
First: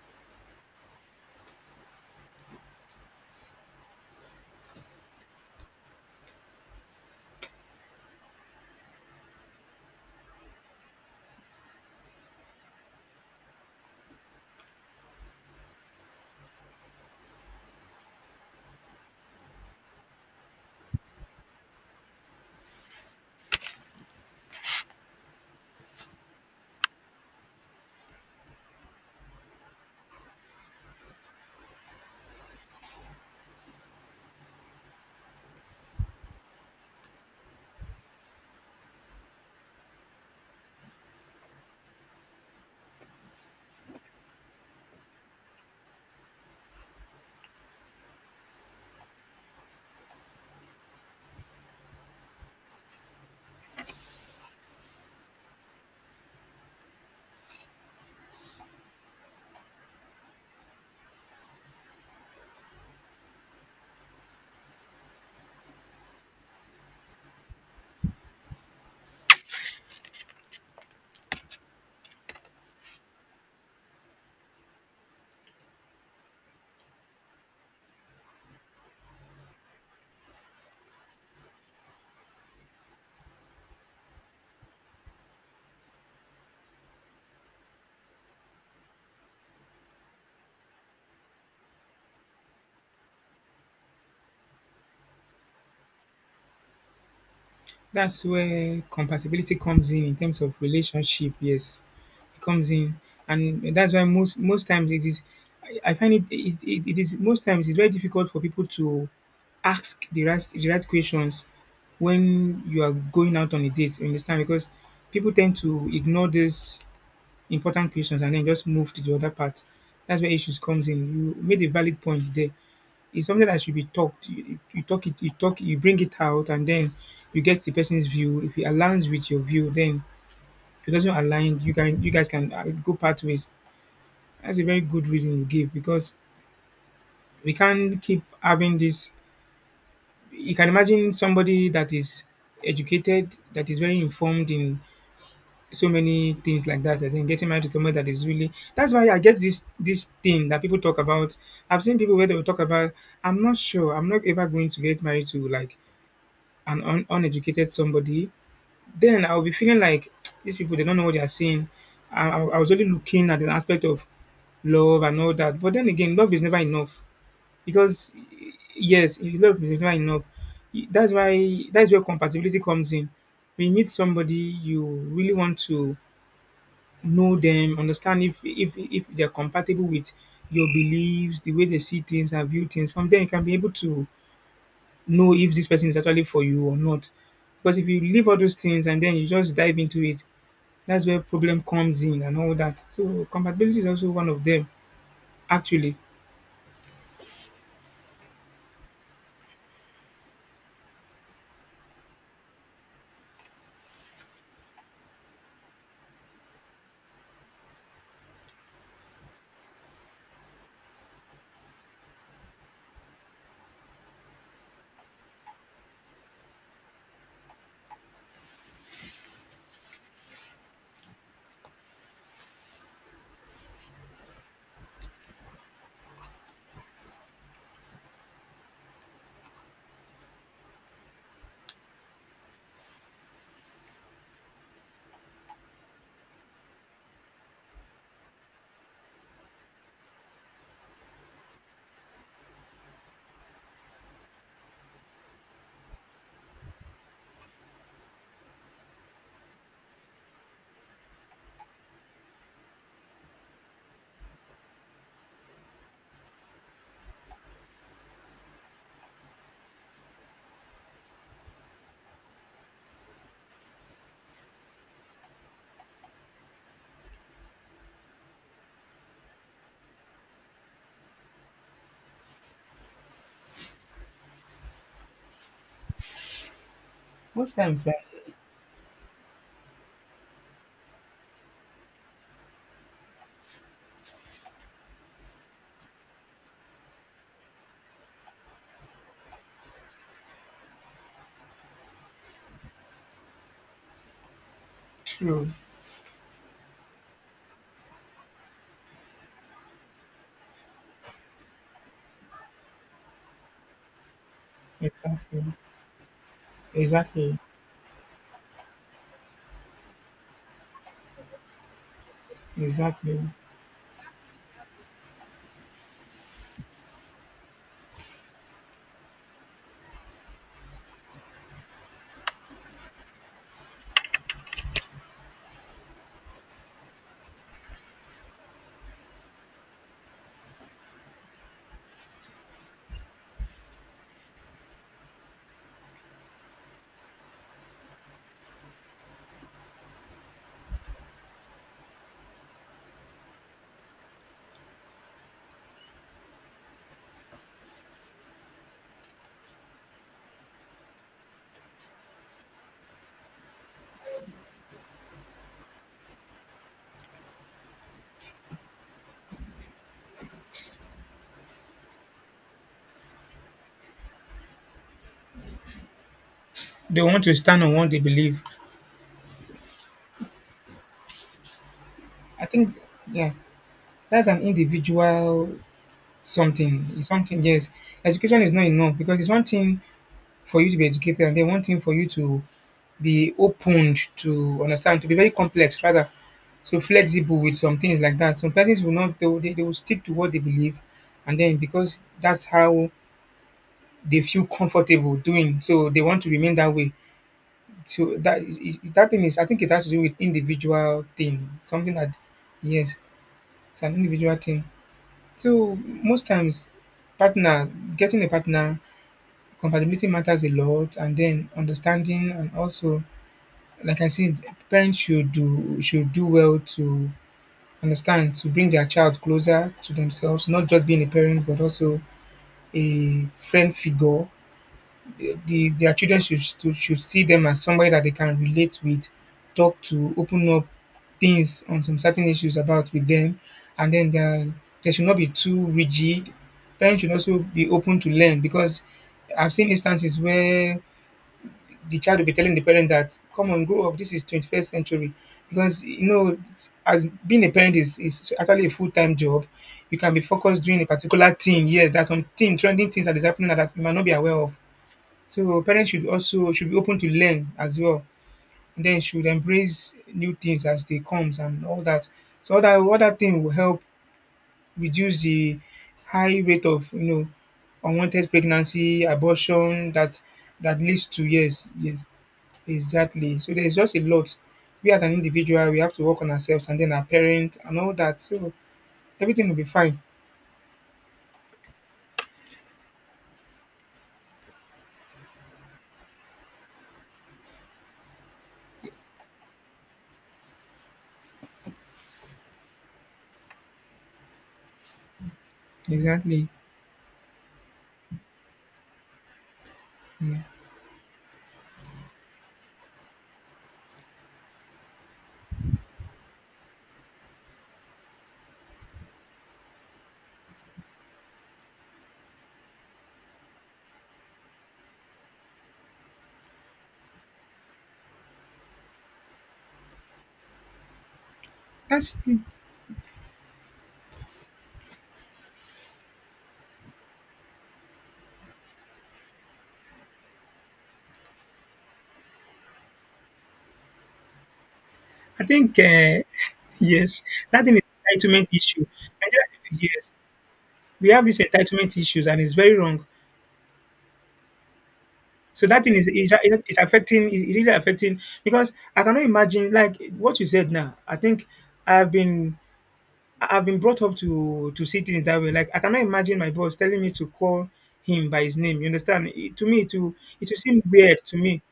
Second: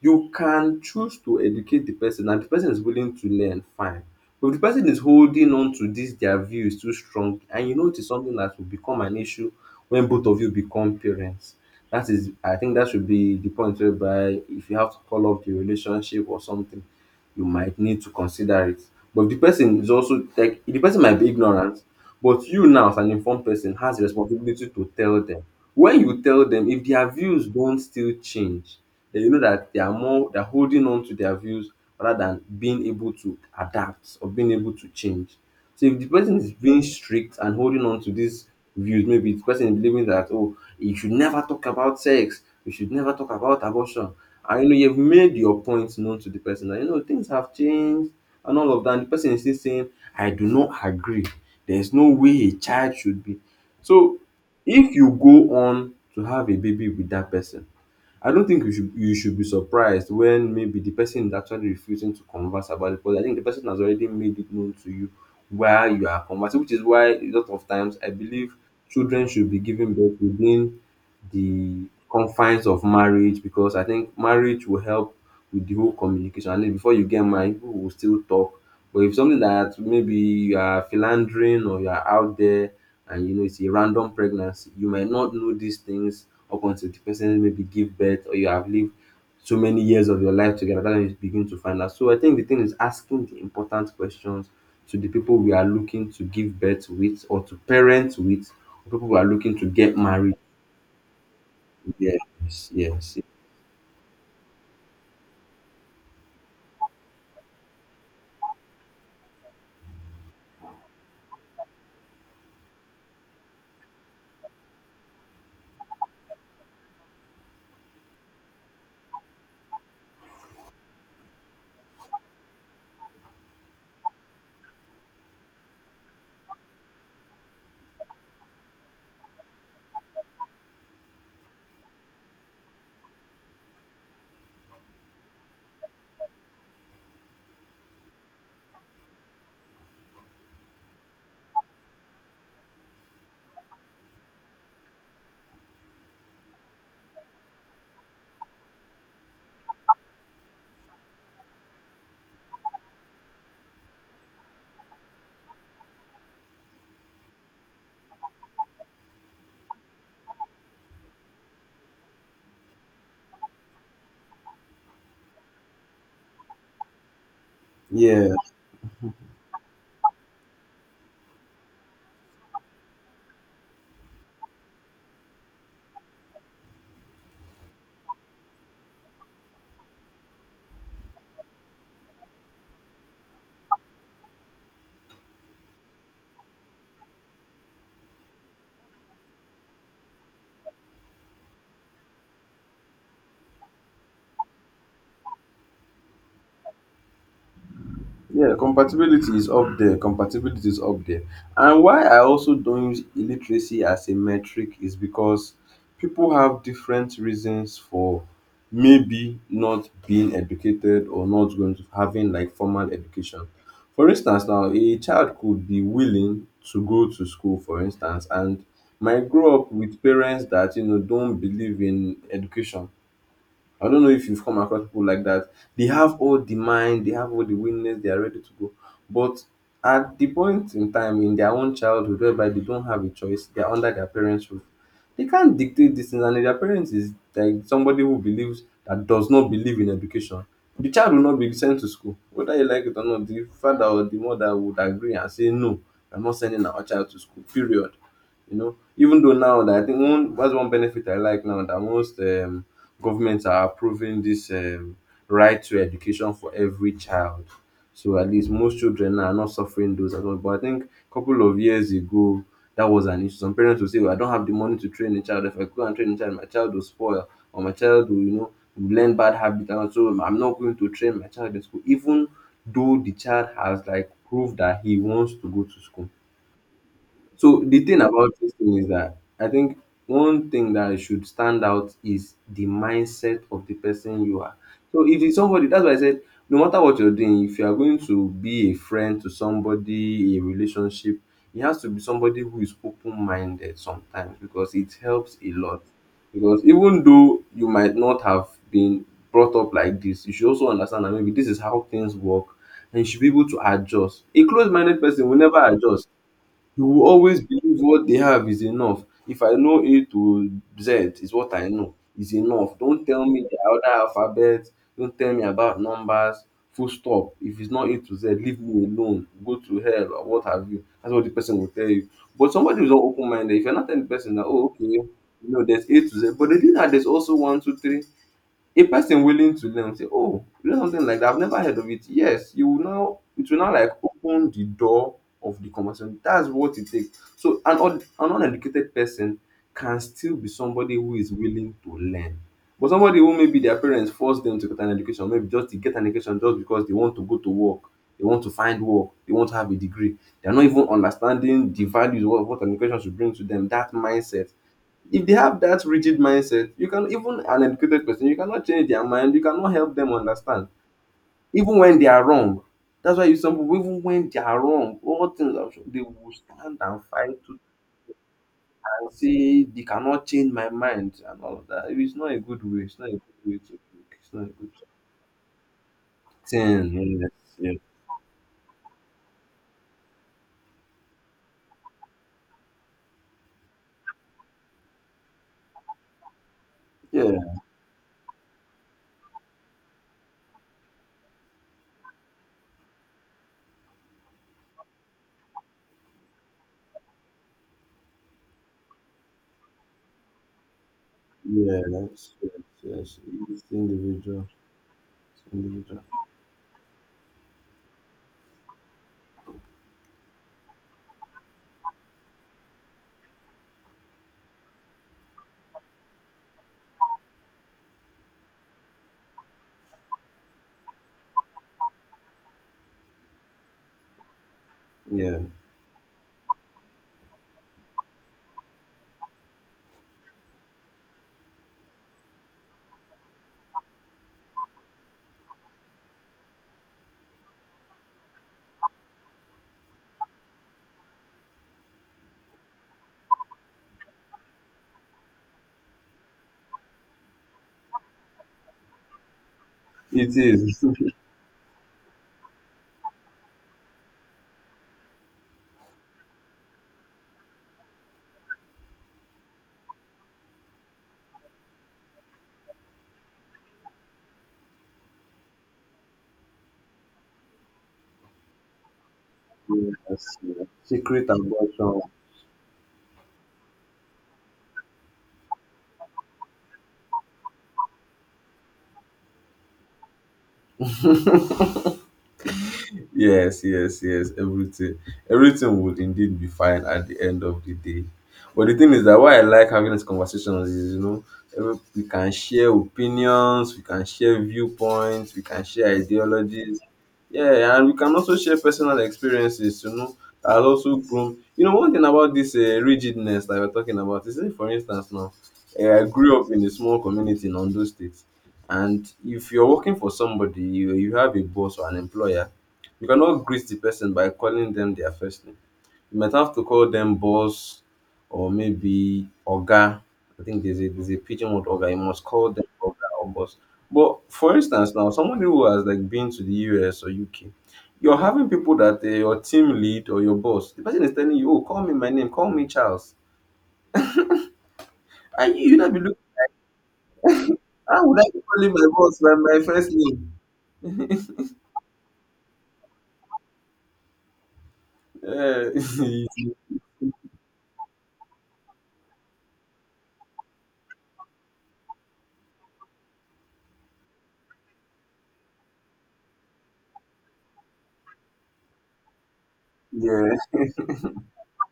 [SPEAKER 1] You can choose to educate the person, and the person is willing to learn, fine. But if the person is holding on to this, their view is too strong and you know it is something that will become an issue when both of you become parents. That, is I think, that should be the point whereby if you have to call off the relationship or something, you might need to consider it. But if the person is also like, the person might be ignorant, but you now as an informed person has the responsibility to tell them. When you tell them, if their views don't still change, then you know that they are more they're holding on to their views rather than being able to adapt or being able to change. So if the person is being strict and holding on to these views, maybe the person is believing that, oh, you should never talk about sex, you should never talk about abortion. And you know you've made your points known to the person that you know things have changed and all of that. And the person is still saying, I do not agree. There's no way a child should be. So if you go on to have a baby with that person, I don't think you should be surprised when maybe the person is actually refusing to converse about it, because I think the person has already made it known to you while you are conversing. Which is why a lot of times I believe children should be given birth within the confines of marriage, because I think marriage will help with the whole communication. And then before you get married, people will still talk. But if something that maybe you are philandering or you are out there, and you know it's a random pregnancy, you might not know these things up until the person maybe give birth, or you have lived so many years of your life together. That's when you begin to find out. So I think the thing is asking the important questions to the people we are looking to give birth with or to parent
[SPEAKER 2] That's
[SPEAKER 1] with,
[SPEAKER 2] where
[SPEAKER 1] or people we are
[SPEAKER 2] compatibility
[SPEAKER 1] looking to
[SPEAKER 2] comes
[SPEAKER 1] get
[SPEAKER 2] in
[SPEAKER 1] married
[SPEAKER 2] terms of relationship. Yes,
[SPEAKER 1] to.
[SPEAKER 2] it
[SPEAKER 1] Yes,
[SPEAKER 2] comes in,
[SPEAKER 1] yes.
[SPEAKER 2] and that's why most times it is. I find it is most times it's very difficult for people to ask the right questions when you are going out on a date. You understand? Because people tend to ignore these important questions and then just move to the other part. That's where issues comes in. You made a valid point there. It's something that should be talked. You talk it, you talk, you bring it out, and then you get the person's view. If it aligns with your view, then if it doesn't align, you can you guys can go pathways. That's a very good reason you give because we can't keep having this. You can imagine somebody that is educated, that is very informed in so many things like that, and then getting married to someone that is really. That's why I get this thing that people talk about. I've seen people where they will talk about. I'm not sure. I'm not ever going to get married to like an uneducated somebody, then I'll be feeling like these people they don't know what they are saying. I was only looking at the aspect of love and all that, but then again, love is never enough because
[SPEAKER 1] Yeah,
[SPEAKER 2] yes, love is never enough. That's where compatibility comes in. When you meet somebody, you really want to know them, understand if they're compatible with your beliefs, the way they see things and view things. From there, you can be able to know if this person is actually for you or not. Because if you leave all those things and then you just dive into it, that's where problem comes in and all that. So compatibility is also one of them. Actually,
[SPEAKER 1] yeah, compatibility is up there. Compatibility is up there. And why I also don't use illiteracy as a metric is because people have different reasons for maybe not being educated or not going to having like formal education. For instance, now a child could be willing to go to school, for instance, and might grow up with parents that, you know, don't believe in education. I don't know if you've come across people like that. They have all the mind, they have all the willingness, they are ready to go. But at the point in time in their own childhood whereby they don't have a choice, they are under their parents' roof. They can't dictate these things, and if their parents is like somebody who believes that, does not believe in education, the child will not be sent to school. Whether you like it or not, the father or the mother would agree and say, no, I'm not sending our child to school, period. You know, even though now, that I think, one that's one benefit I like now, that most governments are approving this right to education for every child. So at least most children now are not suffering those at all. But I think a couple of years ago that was an issue. Some parents will say, well, I don't have the money to train a child. If I go and train a child, my child will spoil, or my child will, you know, learn bad habits, and so I'm not going to train my child in school, even though the child has like proved that he wants to go to school.
[SPEAKER 2] most
[SPEAKER 1] So the
[SPEAKER 2] times,
[SPEAKER 1] thing
[SPEAKER 2] like,
[SPEAKER 1] about this thing is that I think one thing that should stand out is the mindset of the person you are. So if it's somebody, that's why I said, no matter what you're doing, if you are going to be a friend to somebody, a relationship, it has to be somebody who is open-minded sometimes, because it helps
[SPEAKER 2] true,
[SPEAKER 1] a lot. Because even though you might not have been brought up like this, you should also understand that maybe this is how things work and you should be able to adjust. A closed-minded person will
[SPEAKER 2] exactly,
[SPEAKER 1] never adjust. You will
[SPEAKER 2] exactly,
[SPEAKER 1] always believe what they have is enough. If I know A to Z is what I know is enough. Don't
[SPEAKER 2] exactly.
[SPEAKER 1] tell me the other alphabet. Don't tell me about numbers. Full stop. If it's not A to Z, leave me alone. Go to hell or what have you. That's what the person will tell you. But somebody who's not open minded, if you're not telling the person that, oh, okay, you know, there's A to Z, but they do that, there's also one, two, three, a person willing to learn say, "Oh, you know something like that? I've never heard of it." Yes, you will now, it will now like open the door of the conversation. That's what it takes. So an uneducated person can still be somebody who is willing to learn. But somebody who maybe their parents force them to get an education, maybe just to get an education just because they want to go to work, they want to find work, they want to have a degree, they're not even understanding the values of what an education should bring to them. That mindset, if they have that rigid mindset, you can, even an educated person, you cannot change their mind, you cannot help them understand even when they are wrong. That's why, you, some people, even when they are wrong, all things are sure, they will stand
[SPEAKER 2] They
[SPEAKER 1] and
[SPEAKER 2] want
[SPEAKER 1] fight
[SPEAKER 2] to
[SPEAKER 1] to,
[SPEAKER 2] stand on what they believe.
[SPEAKER 1] and say they cannot change my mind and all of that. It's not a
[SPEAKER 2] I
[SPEAKER 1] good
[SPEAKER 2] think,
[SPEAKER 1] way, it's not a
[SPEAKER 2] yeah,
[SPEAKER 1] good way to think,
[SPEAKER 2] that's
[SPEAKER 1] it's
[SPEAKER 2] an
[SPEAKER 1] not a good
[SPEAKER 2] individual something.
[SPEAKER 1] thing.
[SPEAKER 2] It's
[SPEAKER 1] Yes,
[SPEAKER 2] something. Yes,
[SPEAKER 1] yes.
[SPEAKER 2] education is not enough because it's one thing for you to be educated, and then one thing for you to be opened to understand, to be very complex rather. So
[SPEAKER 1] Yeah.
[SPEAKER 2] flexible with some things like that. Some persons will not they will stick to what they believe and then because that's how they feel comfortable doing. So they want to remain that way. So that that thing is I think it has to do with individual thing.
[SPEAKER 1] Yeah,
[SPEAKER 2] Something that
[SPEAKER 1] yes, yes,
[SPEAKER 2] yes,
[SPEAKER 1] yes, it's
[SPEAKER 2] it's an individual
[SPEAKER 1] individual.
[SPEAKER 2] thing.
[SPEAKER 1] It's
[SPEAKER 2] So
[SPEAKER 1] individual.
[SPEAKER 2] most times partner getting a partner compatibility matters a lot and then understanding and also like I said, parents should do well to understand to bring their child closer to themselves, not just being a parent but also a friend figure.
[SPEAKER 1] Yeah.
[SPEAKER 2] Their children should, should see them as somebody that they can relate with, talk to, open up things on some certain issues about with them, and then there, they should not be too rigid. Parents should also be open to learn because I've seen instances where the child will be telling the parent that, come on, grow up. This is 21st century. Because, you know, as being a parent is actually a full time job, you can be
[SPEAKER 1] It
[SPEAKER 2] focused doing
[SPEAKER 1] is.
[SPEAKER 2] a particular thing. Yes, there's some thing, trending things that is happening that you might not be aware of. So parents should also should be open to learn as well. And then should embrace new things as they comes and all that. So all that thing will help reduce the high rate of you know unwanted pregnancy, abortion that
[SPEAKER 1] Yes, yes.
[SPEAKER 2] that leads to
[SPEAKER 1] Secret
[SPEAKER 2] yes,
[SPEAKER 1] abortion.
[SPEAKER 2] yes. Exactly. So there's just a lot. We as an individual, we have to work on ourselves and then our parents and all that. So everything will be fine.
[SPEAKER 1] Yes, yes, yes. Everything, everything would indeed be fine at the end of the day. But the thing is that why I like having these conversations is, you know, we can share opinions, we can share viewpoints, we can share
[SPEAKER 2] Exactly.
[SPEAKER 1] ideologies. Yeah, and we can also share personal experiences, you know,
[SPEAKER 2] Yeah.
[SPEAKER 1] and also groom. You know, one thing about this rigidness that we're talking about is, say, for instance, now, I grew up in a small community in Ondo State, and if you're working for somebody, you, have a boss or an employer, you cannot greet the person by calling them their first name. You might have to call them boss, or maybe oga. I think there's a pigeon word oga. You
[SPEAKER 2] That's.
[SPEAKER 1] must call them oga or boss. But for instance, now somebody who has like been to the US or UK, you're having people that, your team lead or your boss, the person is telling you, "Oh, call me my name, call me Charles,"
[SPEAKER 2] I
[SPEAKER 1] and you
[SPEAKER 2] think.
[SPEAKER 1] not be looking.
[SPEAKER 2] Yes, that thing
[SPEAKER 1] How would
[SPEAKER 2] is
[SPEAKER 1] I be
[SPEAKER 2] entitlement
[SPEAKER 1] calling my
[SPEAKER 2] issue.
[SPEAKER 1] boss by
[SPEAKER 2] Nigeria-
[SPEAKER 1] my first
[SPEAKER 2] Yes,
[SPEAKER 1] name?
[SPEAKER 2] we have these entitlement issues, and it's very wrong. So
[SPEAKER 1] Uh,
[SPEAKER 2] that is affecting. Is really affecting because I cannot imagine like what you said now. I think I've been I've been brought up to see things that way. Like I cannot imagine my boss telling me to call him by his name. You understand? It, to me,
[SPEAKER 1] yeah,
[SPEAKER 2] it will seem weird to me.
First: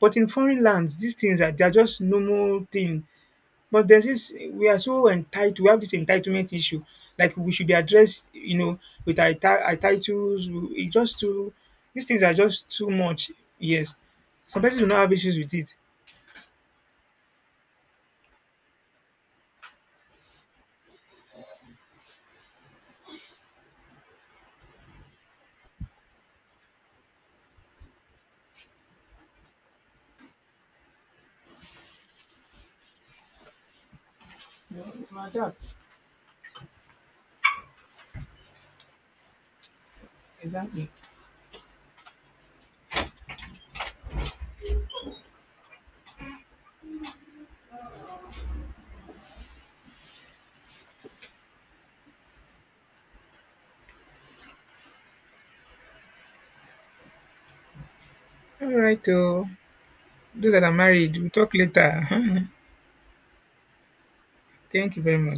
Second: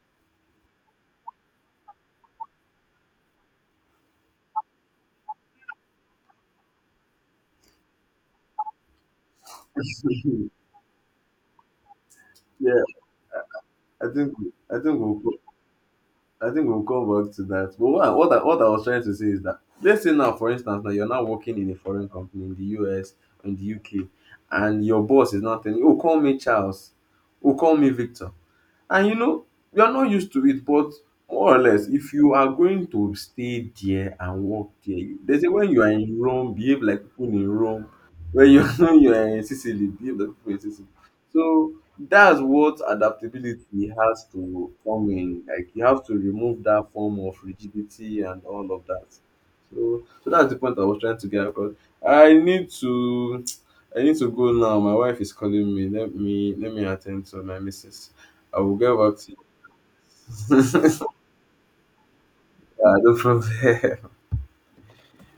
[SPEAKER 2] But in foreign lands, these things are they're just normal thing. But there's this we are so entitled. We have this entitlement issue. Like we should be addressed, you know, with our titles. It just too these things are just
[SPEAKER 1] yeah.
[SPEAKER 2] too much. Yes,
[SPEAKER 1] I think,
[SPEAKER 2] some
[SPEAKER 1] I
[SPEAKER 2] persons do not
[SPEAKER 1] think
[SPEAKER 2] have
[SPEAKER 1] we'll
[SPEAKER 2] issues with it.
[SPEAKER 1] I think we'll come back to that. But what I was trying to say is that, let's say now, for instance, now you're now working in a foreign company in the US, in the UK, and your boss is not telling you, oh, call me Charles, oh, call me Victor. And you know, you're not used to it, but more or less, if you are going to stay there and work
[SPEAKER 2] You
[SPEAKER 1] there,
[SPEAKER 2] know,
[SPEAKER 1] they say when
[SPEAKER 2] adapt
[SPEAKER 1] you are in Rome, behave like people in Rome. When you when you are in Sicily, behave like people in Sicily.
[SPEAKER 2] exactly.
[SPEAKER 1] So that's what adaptability has to come in. Like you have to remove that form of rigidity and all of that. So that's the point I was trying to get across. I need to I need to go now. My wife is calling me. Let me attend to my missus.
[SPEAKER 2] All
[SPEAKER 1] Aluga o
[SPEAKER 2] right,
[SPEAKER 1] auxiliar
[SPEAKER 2] oh, those that are married, we'll talk later.
[SPEAKER 1] do
[SPEAKER 2] Thank you very much.